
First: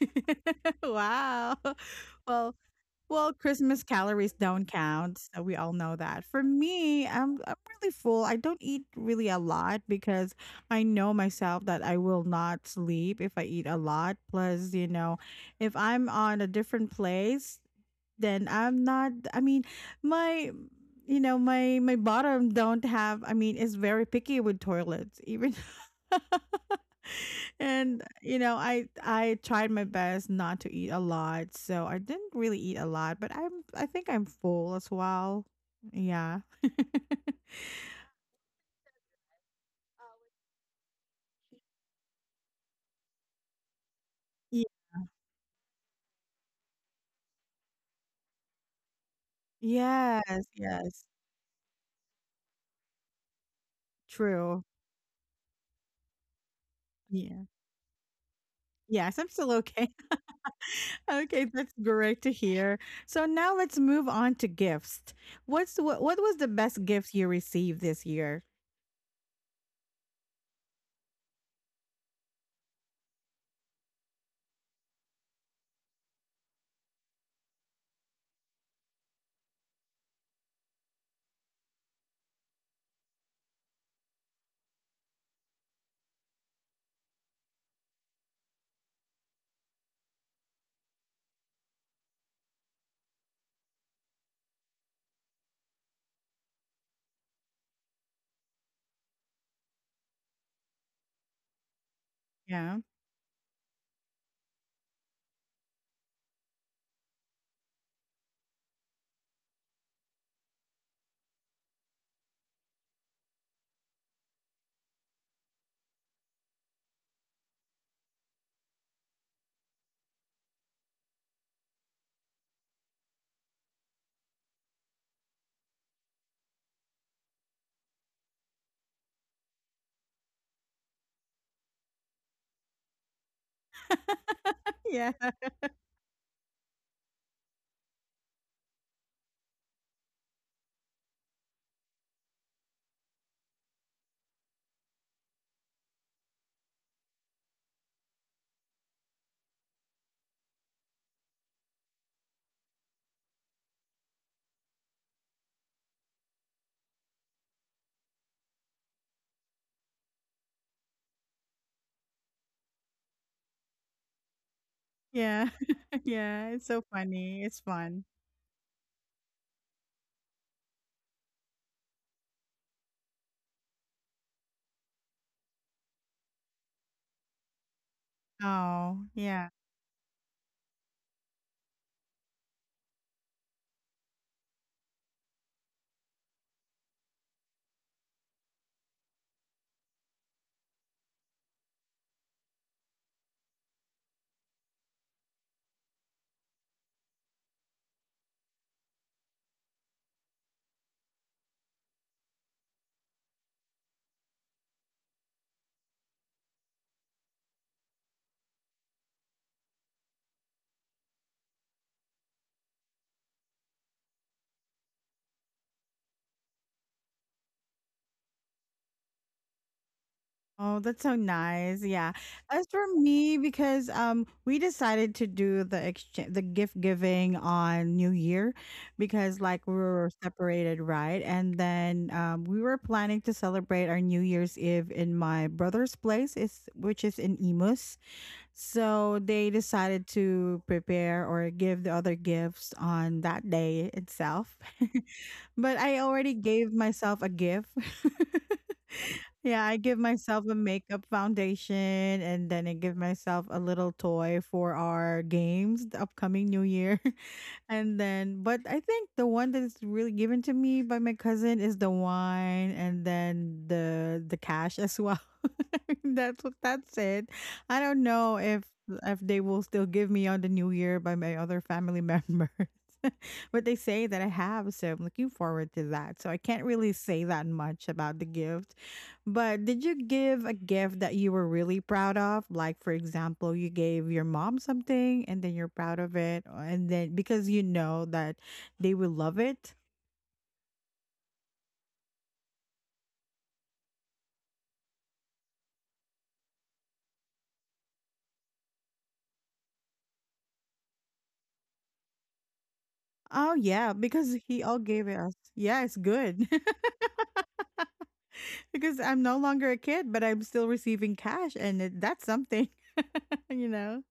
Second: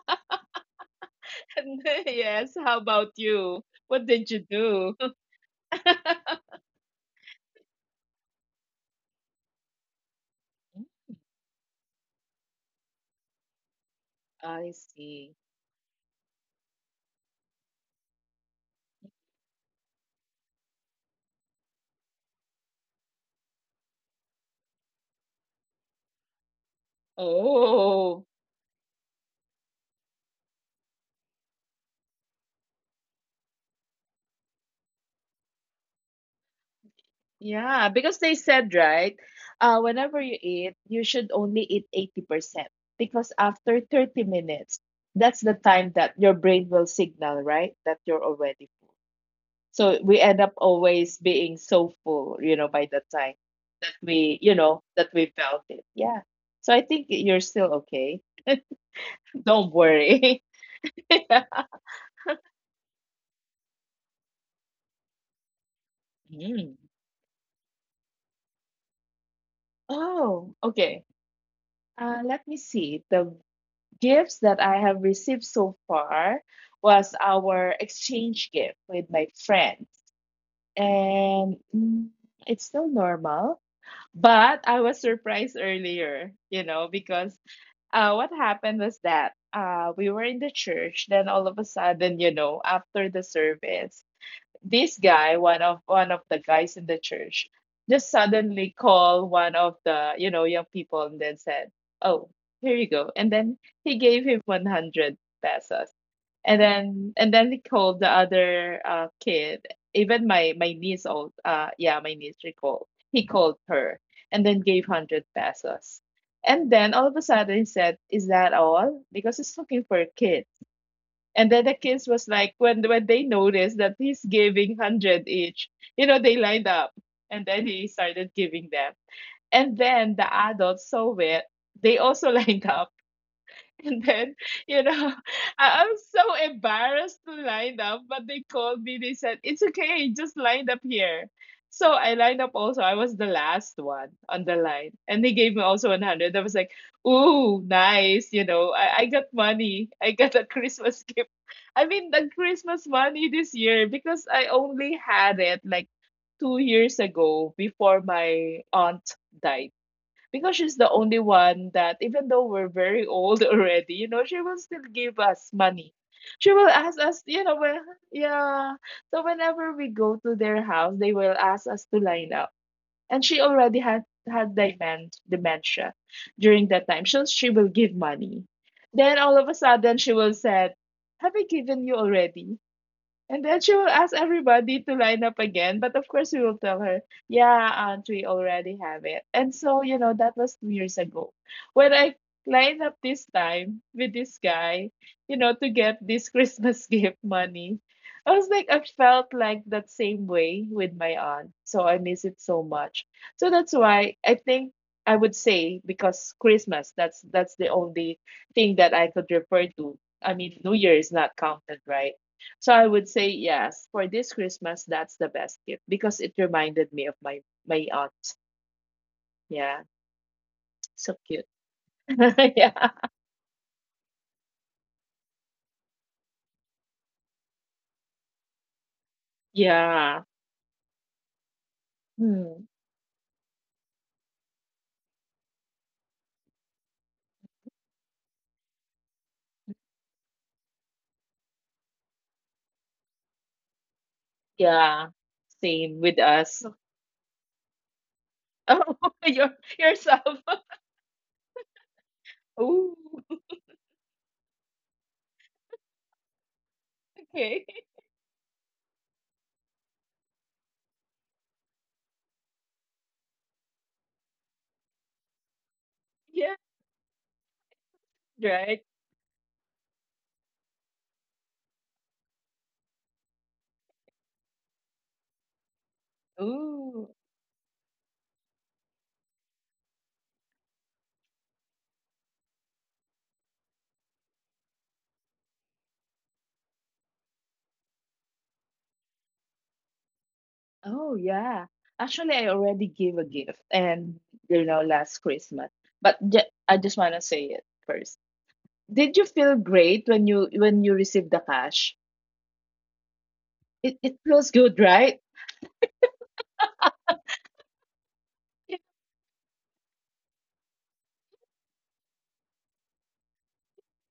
Speaker 1: Wow.
Speaker 2: Yes,
Speaker 1: Well,
Speaker 2: how about
Speaker 1: well,
Speaker 2: you?
Speaker 1: Christmas
Speaker 2: What did
Speaker 1: calories
Speaker 2: you
Speaker 1: don't
Speaker 2: do?
Speaker 1: count. So we all know that. For me, I'm really full. I don't eat really a lot because I know myself that I will not sleep if I eat a lot. Plus,
Speaker 2: I
Speaker 1: you know,
Speaker 2: see.
Speaker 1: if I'm on a different place, then I'm not I mean my my my bottom don't have, I mean, it's very picky with toilets even. And
Speaker 2: Oh,
Speaker 1: you know, I tried my best not to eat a lot, so I didn't really eat a lot, but I think I'm full as well, yeah.
Speaker 2: yeah, because they said, right, whenever you eat, you should only eat 80% because after 30
Speaker 1: Ye-
Speaker 2: minutes, that's the time that your brain will signal, right, that you're already full. So we end
Speaker 1: yes,
Speaker 2: up
Speaker 1: yes.
Speaker 2: always being so full, you know, by the time that we, you
Speaker 1: True.
Speaker 2: know, that we felt it. Yeah. So I think
Speaker 1: Yeah.
Speaker 2: you're still okay.
Speaker 1: Yes, I'm still
Speaker 2: Don't
Speaker 1: okay.
Speaker 2: worry.
Speaker 1: Okay, that's great to hear. So now let's move on to gifts. What was the best
Speaker 2: Mm.
Speaker 1: gift you received this year?
Speaker 2: Oh, okay. Let me see. The gifts that I have received so far was our exchange gift with my friends. And it's still normal, but I was surprised earlier, you know, because what happened was that we were in the church. Then all of a sudden, you know, after the service, this guy, one of the guys in the church, just suddenly called one of the you know young people and then said, "Oh,
Speaker 1: Yeah.
Speaker 2: here you go," and then he gave him 100 pesos. And then we called the other kid. Even my niece old yeah, my niece recalled. He called her and then gave hundred pesos. And then all of a sudden he said, is that all? Because he's looking for a kid. And then the kids was like, when they noticed that he's giving hundred each, you know, they lined up, and then he started giving them. And then the adults saw it, they also lined up. And then, you
Speaker 1: Yeah.
Speaker 2: know, I was so embarrassed to line up, but they called me. They said, it's okay, just line up here. So I lined up also. I was the last one on the line. And they gave me also 100. I was like, ooh, nice. You know, I got money. I got a Christmas gift. I mean, the Christmas money this year, because I only had it like 2 years ago before my aunt died, because she's the only one that, even though we're very old already, you know, she will still give
Speaker 1: Yeah.
Speaker 2: us money.
Speaker 1: Yeah.
Speaker 2: She
Speaker 1: It's
Speaker 2: will
Speaker 1: so
Speaker 2: ask us, you
Speaker 1: funny.
Speaker 2: know,
Speaker 1: It's
Speaker 2: well,
Speaker 1: fun.
Speaker 2: yeah. So whenever we go to their house, they will ask us to line up. And she already had dementia during that time, so she will give money.
Speaker 1: Oh,
Speaker 2: Then all
Speaker 1: yeah.
Speaker 2: of a sudden she will said, have I given you already? And then she will ask everybody to line up again. But of course, we will tell her, yeah, Aunt, we already have it. And so, you know, that was 2 years ago. When I lined up this time with this guy, you know, to get this Christmas gift money, I was like, I felt like that same way with my aunt. So I miss it so much. So that's why I think I would say, because Christmas, that's the only thing that I could refer to. I mean, New Year is not counted, right? So I would say yes. For this Christmas, that's the best gift because it reminded me of my aunt. Yeah,
Speaker 1: Oh, that's
Speaker 2: so
Speaker 1: so
Speaker 2: cute.
Speaker 1: nice. Yeah. As for
Speaker 2: Yeah,
Speaker 1: me, because we decided to do the gift giving on New Year, because like we were
Speaker 2: yeah,
Speaker 1: separated, right? And then we
Speaker 2: hmm.
Speaker 1: were planning to celebrate our New Year's Eve in my brother's place, is which is in Imus. So they decided to prepare or give the other gifts on that day itself.
Speaker 2: Yeah.
Speaker 1: But I
Speaker 2: Same with
Speaker 1: already
Speaker 2: us.
Speaker 1: gave myself a gift.
Speaker 2: Oh, your
Speaker 1: Yeah, I give
Speaker 2: yourself.
Speaker 1: myself a makeup foundation, and then I give
Speaker 2: Ooh,
Speaker 1: myself a little toy for our games, the upcoming new year.
Speaker 2: okay.
Speaker 1: And then, but I think the one that is really given to me by my cousin is the wine and then the cash as well. That's what,
Speaker 2: Yeah,
Speaker 1: that's it. I don't know if
Speaker 2: right.
Speaker 1: they will still give me on the new year by my other family members. But they say that I have, so I'm looking forward to that. So I can't really
Speaker 2: Ooh,
Speaker 1: say that much about the gift, but did you give a gift that you were really proud of? Like, for example, you gave your mom something and then you're proud of it, or and then because you know that they will love it.
Speaker 2: oh yeah. Actually, I already gave a gift, and you know, last Christmas. But I just wanna say it first. Did you feel great when you received the cash?
Speaker 1: Oh, yeah,
Speaker 2: It
Speaker 1: because
Speaker 2: feels
Speaker 1: he all
Speaker 2: good,
Speaker 1: gave it
Speaker 2: right?
Speaker 1: us. Yeah, it's good.
Speaker 2: Yeah.
Speaker 1: Because I'm no longer a kid, but I'm still receiving cash, and it, that's something, you know?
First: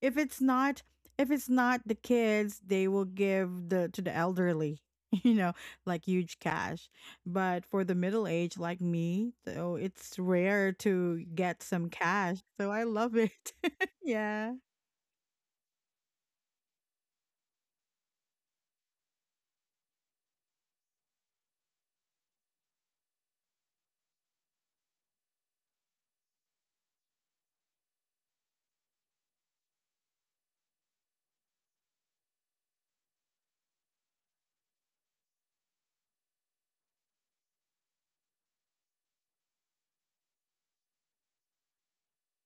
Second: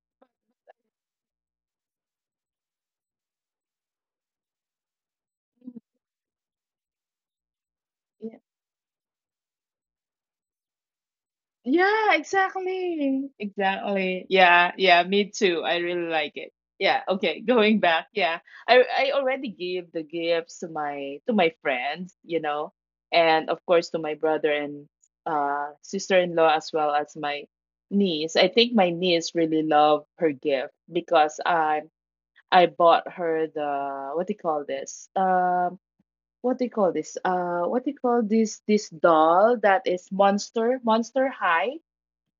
Speaker 1: If it's not, if it's not the kids, they will give the to the elderly, you know, like huge cash. But for the middle
Speaker 2: Yeah,
Speaker 1: age like me, so it's rare to get some
Speaker 2: yeah,
Speaker 1: cash. So I love
Speaker 2: exactly.
Speaker 1: it.
Speaker 2: Exactly.
Speaker 1: Yeah.
Speaker 2: Yeah, yeah, me too. I really like it. Yeah, okay, going back. Yeah. I already gave the gifts to my friends, you know, and of course to my brother and sister-in-law, as well as my niece. I think my niece really loved her gift, because I bought her the, what do you call this? What do you call this? This doll that is Monster High,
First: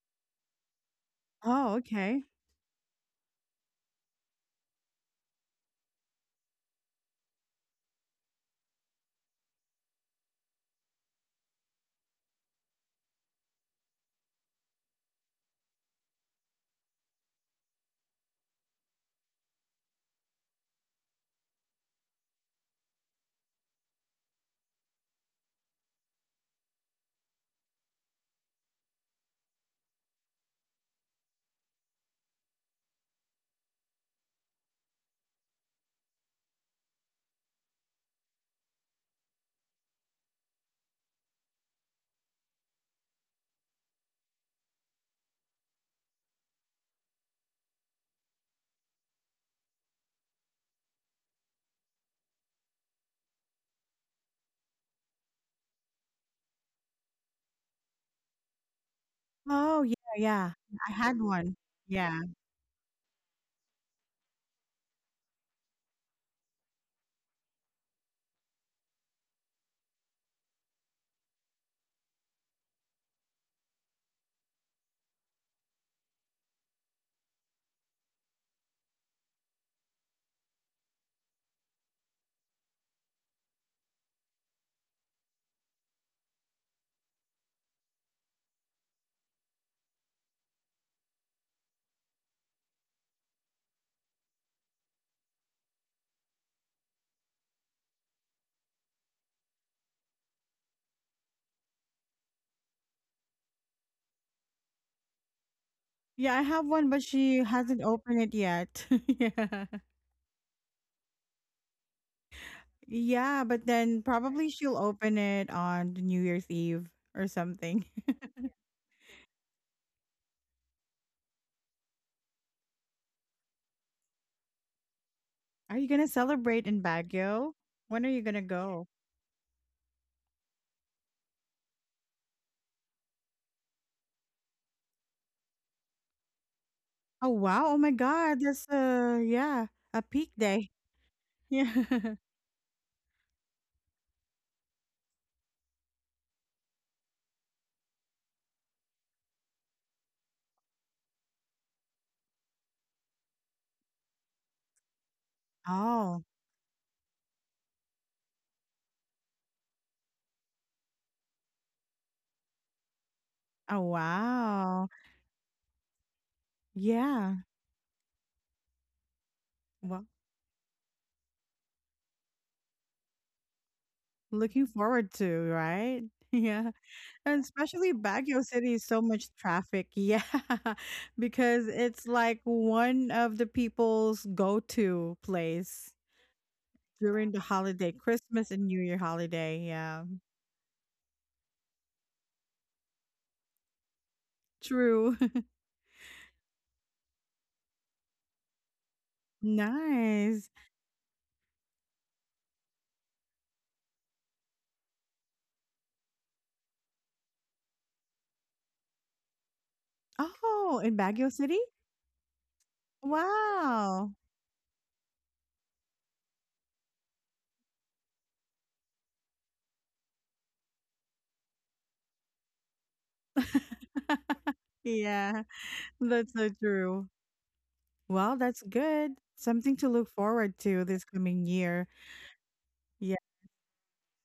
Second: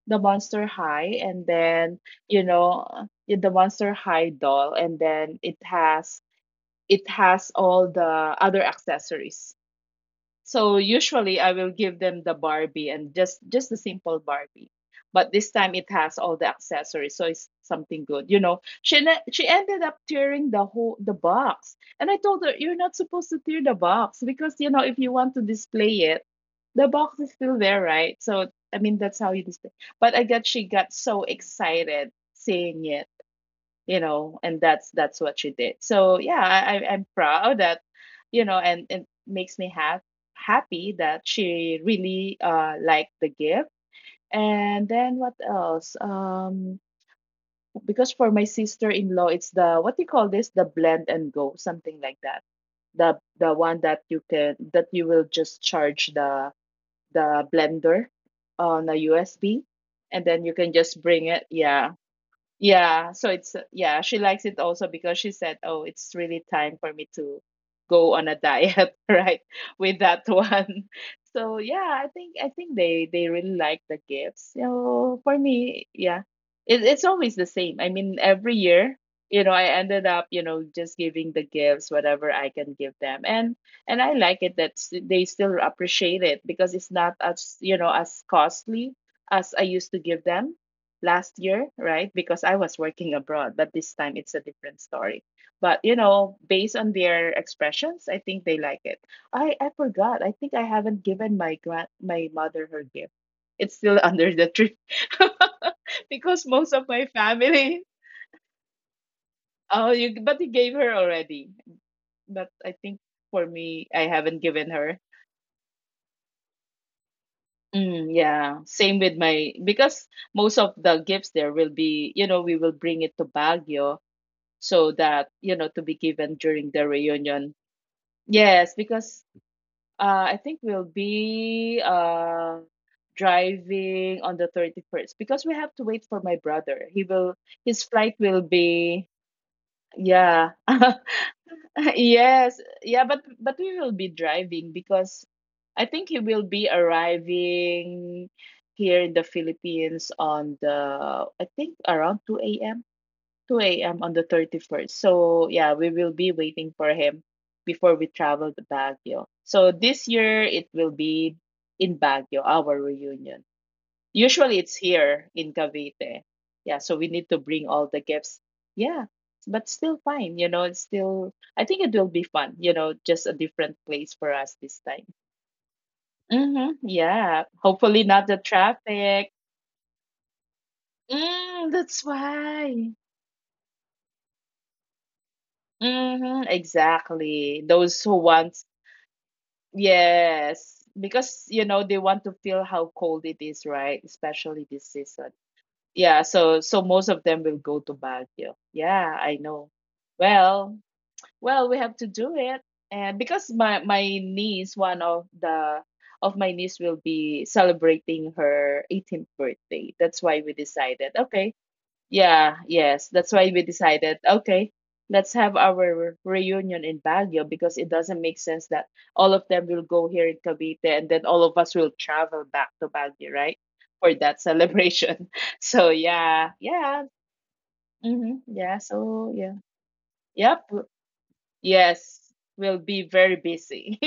Speaker 2: the Monster High, and
Speaker 1: Oh,
Speaker 2: then
Speaker 1: okay.
Speaker 2: you know the Monster High doll, and then it has all the other accessories. So usually I will give them the Barbie, and just the simple Barbie. But this time it has all the accessories, so it's something good. You know, she ended up tearing the whole the box, and I told her, you're not supposed to tear the box, because you know, if you want to display it, the box is still there, right? So I mean that's how you display. But I guess she got so excited seeing it, you know, and that's what she did. So yeah, I'm proud that, you know, and it makes me happy that she really liked the gift. And then what else, um, because for my sister-in-law, it's the, what do you call this, the blend and go, something like that, the one that you can that you will just charge the blender on a USB,
Speaker 1: Oh, yeah,
Speaker 2: and then you
Speaker 1: yeah.
Speaker 2: can
Speaker 1: I
Speaker 2: just
Speaker 1: had
Speaker 2: bring it,
Speaker 1: one.
Speaker 2: yeah.
Speaker 1: Yeah.
Speaker 2: Yeah, so it's, yeah, she likes it also, because she said, "Oh, it's really time for me to go on a diet," right? With that one. So yeah, I think they really like the gifts. So for me, yeah, it's always the same. I mean, every year, you know, I ended up, you know, just giving the gifts whatever I can give them, and I like it that they still appreciate it, because it's not as, you know, as costly as I used to give them last year, right? Because I was working abroad, but this time it's a different story. But you know, based on their expressions, I think they like it. I forgot. I think I haven't given my grand my mother her gift. It's still under the tree.
Speaker 1: Yeah,
Speaker 2: Because
Speaker 1: I have
Speaker 2: most of
Speaker 1: one,
Speaker 2: my
Speaker 1: but she
Speaker 2: family.
Speaker 1: hasn't opened it yet. Yeah.
Speaker 2: Oh, you but you gave her already. But I think
Speaker 1: Yeah,
Speaker 2: for
Speaker 1: but
Speaker 2: me,
Speaker 1: then
Speaker 2: I haven't
Speaker 1: probably
Speaker 2: given
Speaker 1: she'll
Speaker 2: her.
Speaker 1: open it on New Year's Eve or something.
Speaker 2: Mm, yeah, same with my, because most of the gifts there will be, you know, we will bring it to Baguio, so that you know, to
Speaker 1: Are
Speaker 2: be
Speaker 1: you gonna
Speaker 2: given during
Speaker 1: celebrate
Speaker 2: the
Speaker 1: in
Speaker 2: reunion.
Speaker 1: Baguio? When are you gonna
Speaker 2: Yes,
Speaker 1: go?
Speaker 2: because I think we'll be driving on the 31st, because we have to wait for my brother. He
Speaker 1: Oh
Speaker 2: will
Speaker 1: wow! Oh
Speaker 2: his
Speaker 1: my
Speaker 2: flight will
Speaker 1: God! That's
Speaker 2: be,
Speaker 1: a yeah, a peak
Speaker 2: yeah.
Speaker 1: day. Yeah.
Speaker 2: Yes, yeah, but we will be driving because I think he will be arriving here in the Philippines on the, I think, around 2 a.m, 2 a.m. on the 31st. So, yeah, we will
Speaker 1: Oh.
Speaker 2: be waiting for him before we travel to Baguio. So, this year it will be in Baguio, our reunion.
Speaker 1: Oh
Speaker 2: Usually it's
Speaker 1: wow.
Speaker 2: here in Cavite. Yeah, so we need to
Speaker 1: Yeah.
Speaker 2: bring all the gifts. Yeah, but still
Speaker 1: Well,
Speaker 2: fine, you know, it's still, I think it will be fun, you know, just a different place for us
Speaker 1: looking
Speaker 2: this time.
Speaker 1: forward to, right.
Speaker 2: Mm-hmm,
Speaker 1: Yeah,
Speaker 2: yeah,
Speaker 1: and especially
Speaker 2: hopefully not the
Speaker 1: Baguio City is so much
Speaker 2: traffic.
Speaker 1: traffic. Yeah,
Speaker 2: Mm,
Speaker 1: because
Speaker 2: that's
Speaker 1: it's like
Speaker 2: why.
Speaker 1: one of the people's go-to place
Speaker 2: Mm-hmm,
Speaker 1: during the
Speaker 2: exactly.
Speaker 1: holiday,
Speaker 2: Those who want.
Speaker 1: Christmas and New Year holiday. Yeah,
Speaker 2: Yes, because you know they want to feel how cold it is, right? Especially this
Speaker 1: true.
Speaker 2: season. Yeah, so so most of them will go to Baguio. Yeah, I know.
Speaker 1: Nice.
Speaker 2: Well, well, we have to do it. And because my niece, one of the of my niece will be celebrating her 18th birthday. That's why we
Speaker 1: Oh, in
Speaker 2: decided,
Speaker 1: Baguio
Speaker 2: okay,
Speaker 1: City?
Speaker 2: yeah, yes. That's why we
Speaker 1: Wow.
Speaker 2: decided, okay, let's have our reunion in Baguio, because it doesn't make sense that all of them will go here in Cavite, and then all of us will travel back to Baguio, right? For that celebration.
Speaker 1: Yeah,
Speaker 2: So
Speaker 1: that's
Speaker 2: yeah,
Speaker 1: so
Speaker 2: yeah.
Speaker 1: true.
Speaker 2: Mm-hmm.
Speaker 1: Well, that's
Speaker 2: Yeah,
Speaker 1: good.
Speaker 2: so yeah.
Speaker 1: Something to look forward to
Speaker 2: Yep.
Speaker 1: this coming year.
Speaker 2: Yes. We'll
Speaker 1: Yeah.
Speaker 2: be very busy.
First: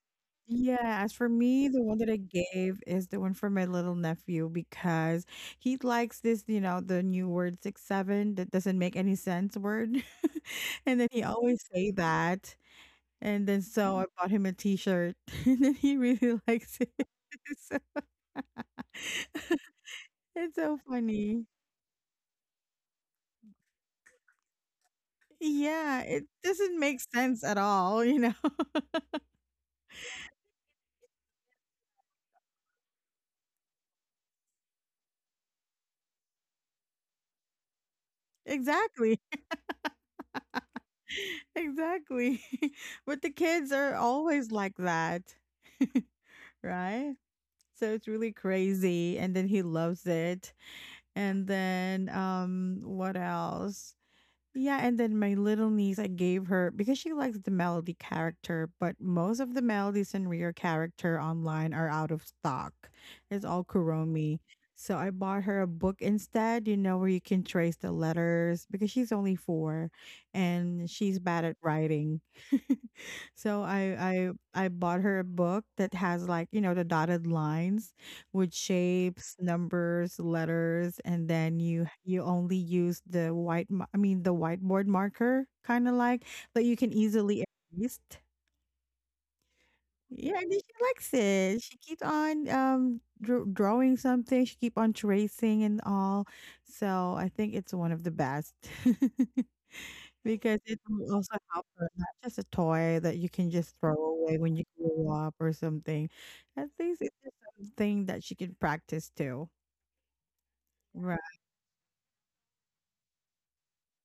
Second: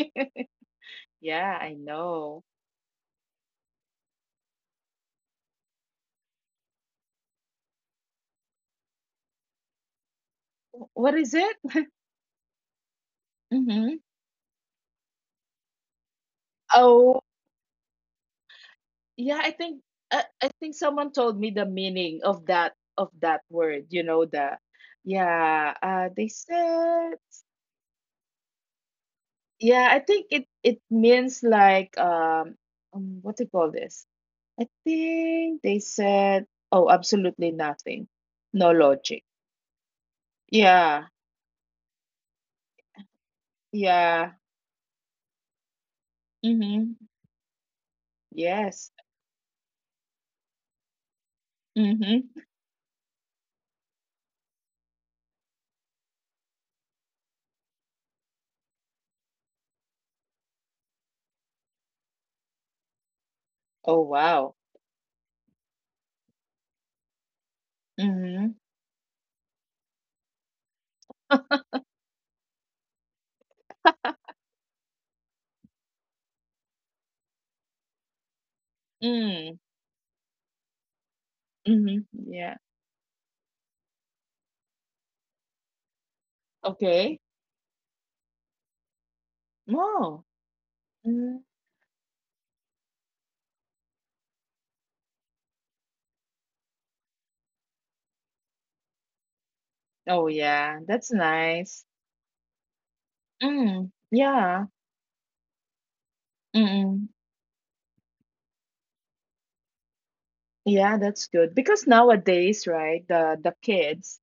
Speaker 1: Yeah. As for
Speaker 2: Yeah,
Speaker 1: me,
Speaker 2: I
Speaker 1: the one that I
Speaker 2: know.
Speaker 1: gave is the one for my little nephew, because he likes this, you know, the new word 6 7, that doesn't make any sense word. And then
Speaker 2: What
Speaker 1: he
Speaker 2: is it?
Speaker 1: always say that. And then
Speaker 2: Mm-hmm.
Speaker 1: so I bought him a t-shirt and then he really likes it.
Speaker 2: Oh,
Speaker 1: So
Speaker 2: yeah i think I, I
Speaker 1: it's
Speaker 2: think
Speaker 1: so
Speaker 2: someone told
Speaker 1: funny.
Speaker 2: me the meaning of that word you know the yeah
Speaker 1: Yeah, it
Speaker 2: they
Speaker 1: doesn't make
Speaker 2: said
Speaker 1: sense at all, you know?
Speaker 2: yeah, I think it means like what do you call this, I think they said, oh, absolutely nothing. No logic.
Speaker 1: Exactly.
Speaker 2: Yeah.
Speaker 1: Exactly. But the kids are
Speaker 2: Yeah.
Speaker 1: always like that.
Speaker 2: Mm-hmm.
Speaker 1: Right? So it's really
Speaker 2: Yes.
Speaker 1: crazy. And then he loves it. And then
Speaker 2: Mm-hmm.
Speaker 1: what else? Yeah, and then my little niece, I gave her because she likes the Melody character, but most of the Melodies and Rear character online are out of stock. It's all
Speaker 2: Oh,
Speaker 1: Kuromi.
Speaker 2: wow.
Speaker 1: So I bought her a book instead, you know, where you can trace the
Speaker 2: Mm-hmm.
Speaker 1: letters because she's only four and she's bad at writing. So I bought her a book that has like, you know, the dotted lines with shapes,
Speaker 2: mm,
Speaker 1: numbers, letters, and then
Speaker 2: mm-hmm.
Speaker 1: you
Speaker 2: Yeah.
Speaker 1: only use the white I mean the whiteboard marker kind of like that, you can
Speaker 2: Okay.
Speaker 1: easily erase.
Speaker 2: Oh.
Speaker 1: Yeah, and then she likes
Speaker 2: mm.
Speaker 1: it. She keeps on drawing something, she keep on tracing and all. So I think it's one of the best.
Speaker 2: Oh yeah,
Speaker 1: Because it
Speaker 2: that's
Speaker 1: will also help
Speaker 2: nice.
Speaker 1: her, not just a toy that you can
Speaker 2: Mm,
Speaker 1: just throw away
Speaker 2: yeah.
Speaker 1: when you grow up or something. At
Speaker 2: Mm-mm.
Speaker 1: least it's just something that she can practice too.
Speaker 2: Yeah, that's
Speaker 1: Right.
Speaker 2: good. Because nowadays, right, the kids,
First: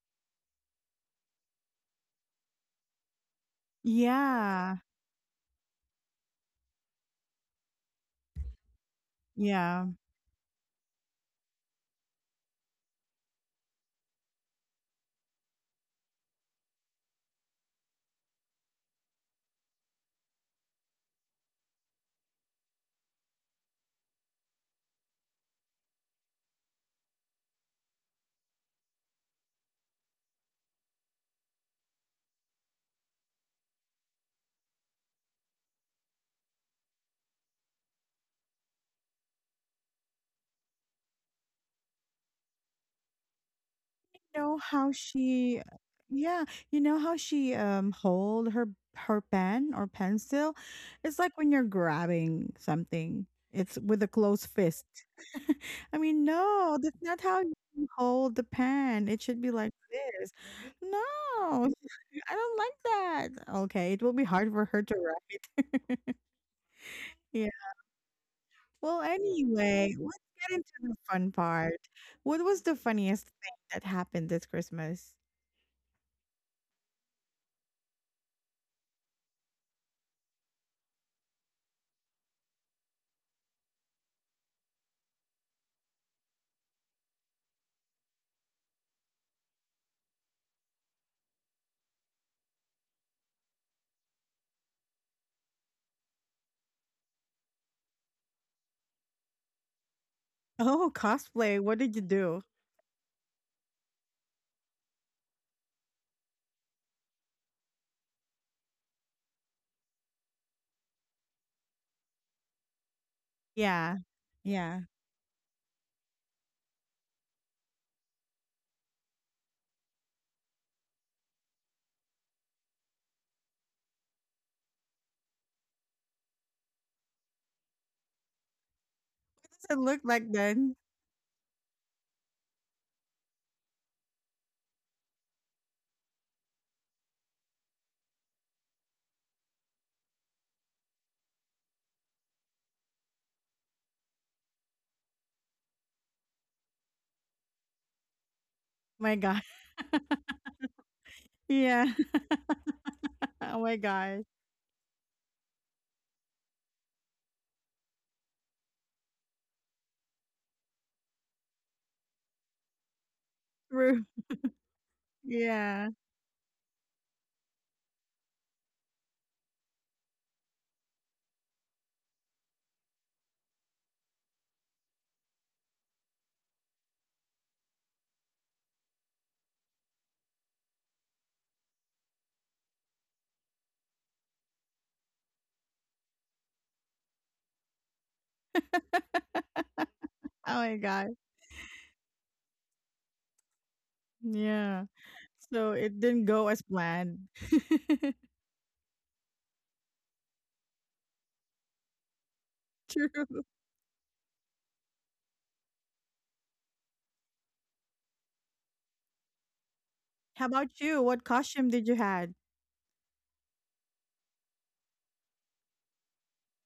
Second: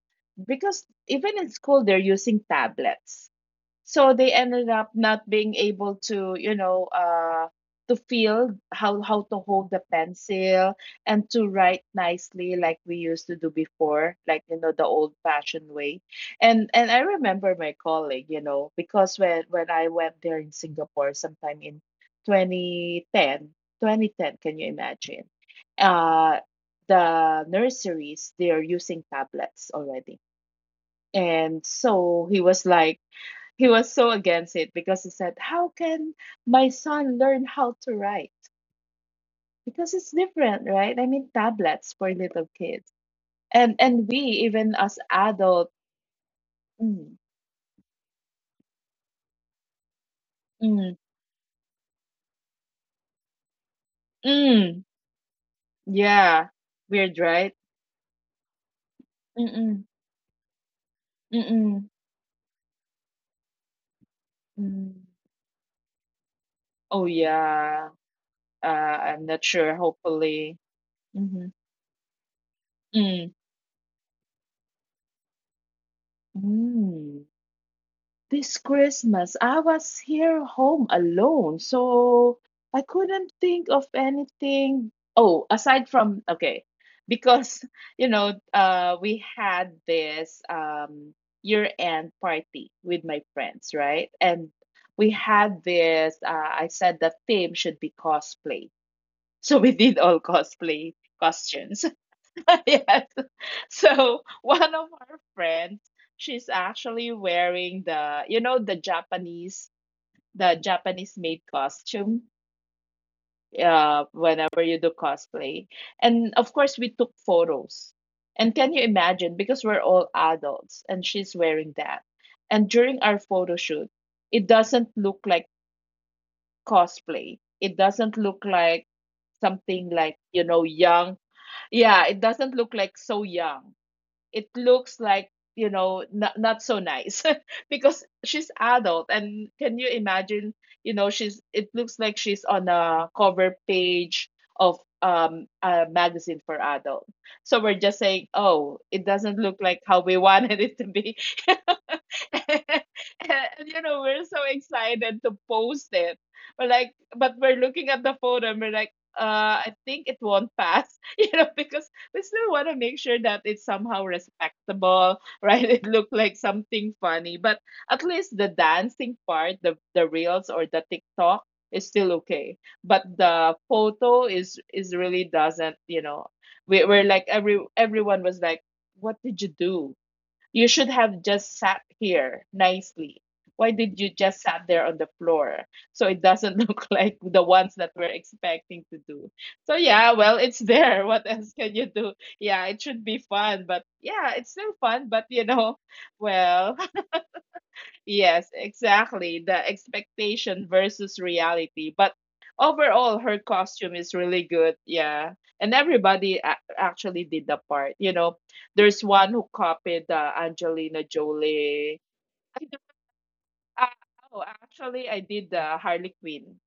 Speaker 2: because even in school they're using tablets. So they ended
Speaker 1: Yeah.
Speaker 2: up not being able to, to feel how to hold the
Speaker 1: Yeah.
Speaker 2: pencil, and to write nicely like we used to do before, like, you know, the old fashioned way. And I remember my colleague, you know, because when I went there in Singapore sometime in 2010, 2010, can you imagine? uh the nurseries, they're using tablets already. And so he was like, he was so against it because he said, "How can my son learn how to write?" Because it's different, right? I mean, tablets for little kids. And we,
Speaker 1: You know
Speaker 2: even
Speaker 1: how
Speaker 2: as
Speaker 1: she
Speaker 2: adult,
Speaker 1: yeah, you know how
Speaker 2: mm,
Speaker 1: she hold her her pen or pencil?
Speaker 2: mm,
Speaker 1: It's like when you're grabbing something. It's with a closed
Speaker 2: mm,
Speaker 1: fist. I mean,
Speaker 2: yeah,
Speaker 1: no, that's
Speaker 2: weird,
Speaker 1: not how
Speaker 2: right?
Speaker 1: you hold the pen. It should be like
Speaker 2: Mm-mm,
Speaker 1: this. Right? No,
Speaker 2: mm-mm,
Speaker 1: I don't like that. Okay, it will be hard for her to
Speaker 2: mm.
Speaker 1: write.
Speaker 2: Oh,
Speaker 1: Yeah.
Speaker 2: yeah.
Speaker 1: Well,
Speaker 2: I'm not
Speaker 1: anyway,
Speaker 2: sure.
Speaker 1: let's get into
Speaker 2: Hopefully.
Speaker 1: the fun
Speaker 2: Mm-hmm.
Speaker 1: part. What was the funniest
Speaker 2: Mm,
Speaker 1: thing that happened this Christmas?
Speaker 2: mm. This Christmas, I was here home alone, so I couldn't think of anything. Oh, aside from, okay, because you know, we had this year-end party with my friends, right? And we had this. I said the theme should be cosplay, so we did all cosplay
Speaker 1: Oh, cosplay. What
Speaker 2: costumes.
Speaker 1: did you do?
Speaker 2: Yes. So one of our friends, she's actually wearing the, you know, the Japanese made costume,
Speaker 1: Yeah.
Speaker 2: whenever you
Speaker 1: Yeah.
Speaker 2: do
Speaker 1: What
Speaker 2: cosplay. And of course, we took photos. And can you imagine? Because we're all adults and she's wearing that. And during our photo shoot, it doesn't look like cosplay. It doesn't look like
Speaker 1: does it
Speaker 2: something
Speaker 1: look
Speaker 2: like,
Speaker 1: like
Speaker 2: you know,
Speaker 1: then?
Speaker 2: young. Yeah, it doesn't look like so young. It looks like, you know, not, not so nice because she's adult, and can you imagine, you know, she's, it looks like she's on a cover page of a magazine for adult. So we're just saying, oh, it
Speaker 1: My
Speaker 2: doesn't
Speaker 1: God.
Speaker 2: look like how we wanted it to be.
Speaker 1: Yeah.
Speaker 2: And
Speaker 1: Oh my
Speaker 2: you know, we're
Speaker 1: God.
Speaker 2: so excited to post it. We're like, but we're looking at the photo and we're like, I think it won't pass, you know, because we still want to make sure that it's somehow
Speaker 1: True.
Speaker 2: respectable, right? It
Speaker 1: Yeah.
Speaker 2: looked like something funny, but at least the dancing part, the reels or the TikTok is still okay. But the photo is really, doesn't, you know, we're like everyone was like, what did you do? You should have just sat here nicely. Why did you just sat there on the floor? So it doesn't look like the ones that we're expecting to do. So yeah, well,
Speaker 1: Oh
Speaker 2: it's
Speaker 1: my
Speaker 2: there.
Speaker 1: God.
Speaker 2: What else can you do? Yeah, it should be fun, but yeah, it's still
Speaker 1: Yeah.
Speaker 2: fun, but you
Speaker 1: So
Speaker 2: know,
Speaker 1: it didn't go as
Speaker 2: well,
Speaker 1: planned.
Speaker 2: yes, exactly. The expectation versus reality. But overall, her
Speaker 1: True.
Speaker 2: costume is really good. Yeah. And everybody actually did the part. You know, there's one who copied
Speaker 1: How about
Speaker 2: Angelina
Speaker 1: you? What costume did you
Speaker 2: Jolie.
Speaker 1: had?
Speaker 2: I don't, uh, oh, actually, I did the Harley Quinn.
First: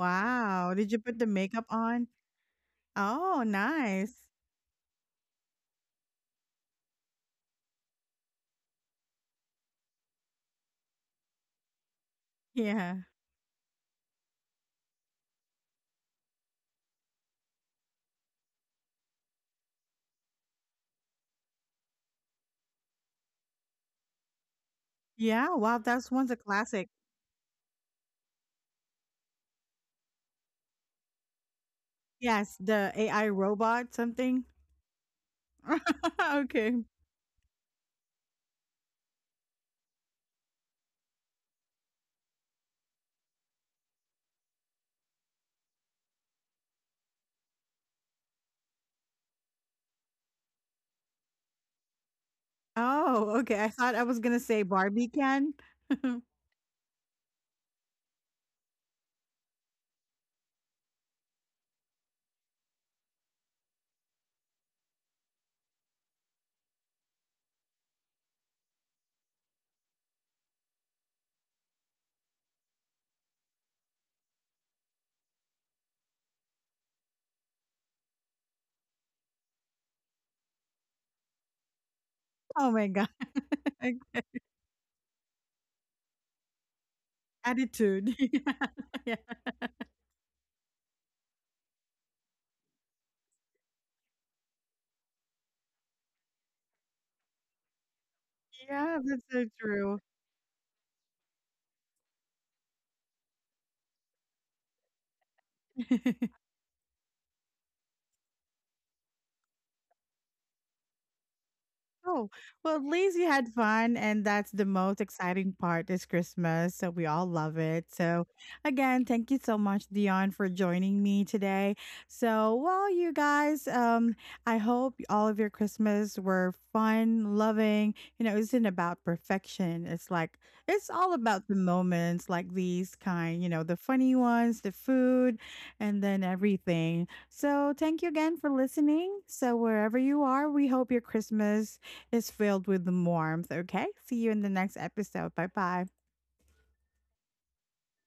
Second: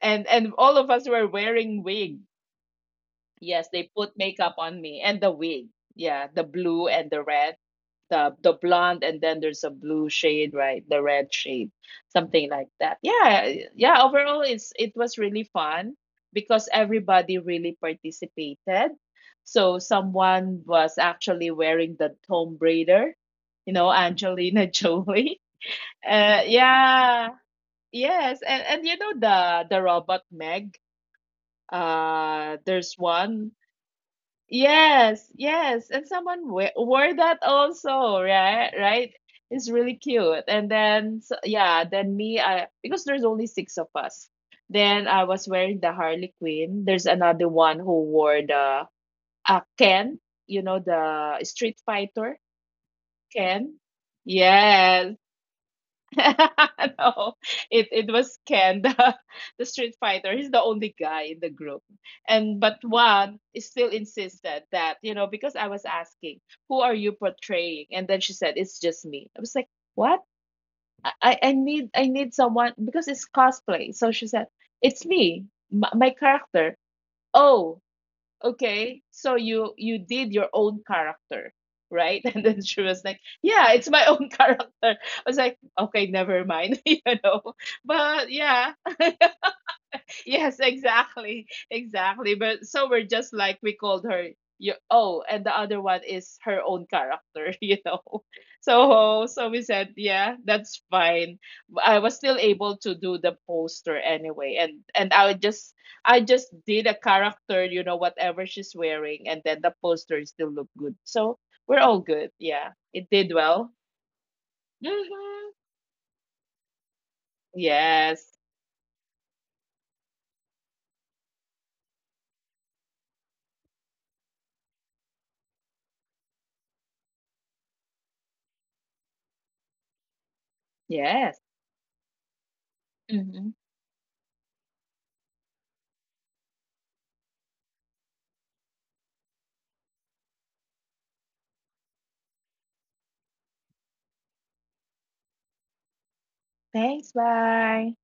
Speaker 2: And all of
Speaker 1: Did you
Speaker 2: us
Speaker 1: put the
Speaker 2: were
Speaker 1: makeup
Speaker 2: wearing
Speaker 1: on?
Speaker 2: wig.
Speaker 1: Oh,
Speaker 2: Yes, they
Speaker 1: nice.
Speaker 2: put makeup on me and the wig. Yeah, the blue and the red. The blonde, and then there's a blue shade, right, the red shade, something like that.
Speaker 1: Yeah.
Speaker 2: Yeah, yeah, overall it was really fun because everybody really participated. So someone was actually wearing the Tomb Raider, you know, Angelina Jolie.
Speaker 1: Yeah. Wow. That's one's a
Speaker 2: Uh,
Speaker 1: classic.
Speaker 2: yeah, yes. And you know, the robot Meg,
Speaker 1: Yes.
Speaker 2: there's
Speaker 1: The AI
Speaker 2: one.
Speaker 1: robot something.
Speaker 2: Yes, yes. And someone we
Speaker 1: Okay.
Speaker 2: wore that also, right? Right? It's really cute. And then, so, yeah, then me, I, because there's only six of us. Then I was wearing the Harley Quinn. There's another one who wore the, Ken, you know, the Street Fighter
Speaker 1: Oh, okay. I
Speaker 2: Ken.
Speaker 1: thought I was going to say Barbie
Speaker 2: Yes,
Speaker 1: can.
Speaker 2: no, it was Ken, the, the Street Fighter. He's the only guy in the group, and but one is still insisted that, you know, because I was asking, who are you portraying, and then she said it's just me. I was like, what? I need, I need someone because it's cosplay. So she said it's me, my character. Oh, okay, so you did your own character, right? And then
Speaker 1: Oh
Speaker 2: she
Speaker 1: my
Speaker 2: was
Speaker 1: God.
Speaker 2: like, yeah, it's my
Speaker 1: Okay.
Speaker 2: own character. I was like, okay, never mind, you know.
Speaker 1: Attitude.
Speaker 2: But yeah,
Speaker 1: Yeah.
Speaker 2: yes, exactly, exactly. But so we're just like, we called her. You, oh, and the other one is her own character, you know.
Speaker 1: Yeah.
Speaker 2: So
Speaker 1: That's
Speaker 2: so
Speaker 1: so
Speaker 2: we said,
Speaker 1: true.
Speaker 2: yeah, that's fine. I was still able to do the poster anyway, and I would just, I just did a character, you know, whatever she's wearing, and then the poster still looked good. So we're all good.
Speaker 1: Oh,
Speaker 2: Yeah,
Speaker 1: well, at
Speaker 2: it
Speaker 1: least
Speaker 2: did
Speaker 1: you had
Speaker 2: well.
Speaker 1: fun, and that's the most
Speaker 2: Hmm.
Speaker 1: exciting part is Christmas. So we all love it. So
Speaker 2: Yes,
Speaker 1: again, thank you so much, Dion, for joining me today. So, well, you guys, I hope all of your Christmas were fun, loving. You know, it isn't about perfection. It's like it's all
Speaker 2: yes.
Speaker 1: about the moments like these kind, you
Speaker 2: Hmm.
Speaker 1: know, the funny ones, the food, and then everything. So thank you again for listening. So wherever you are, we hope your Christmas is filled with warmth. Okay. See you in the next episode. Bye bye.
Speaker 2: Thanks. Bye.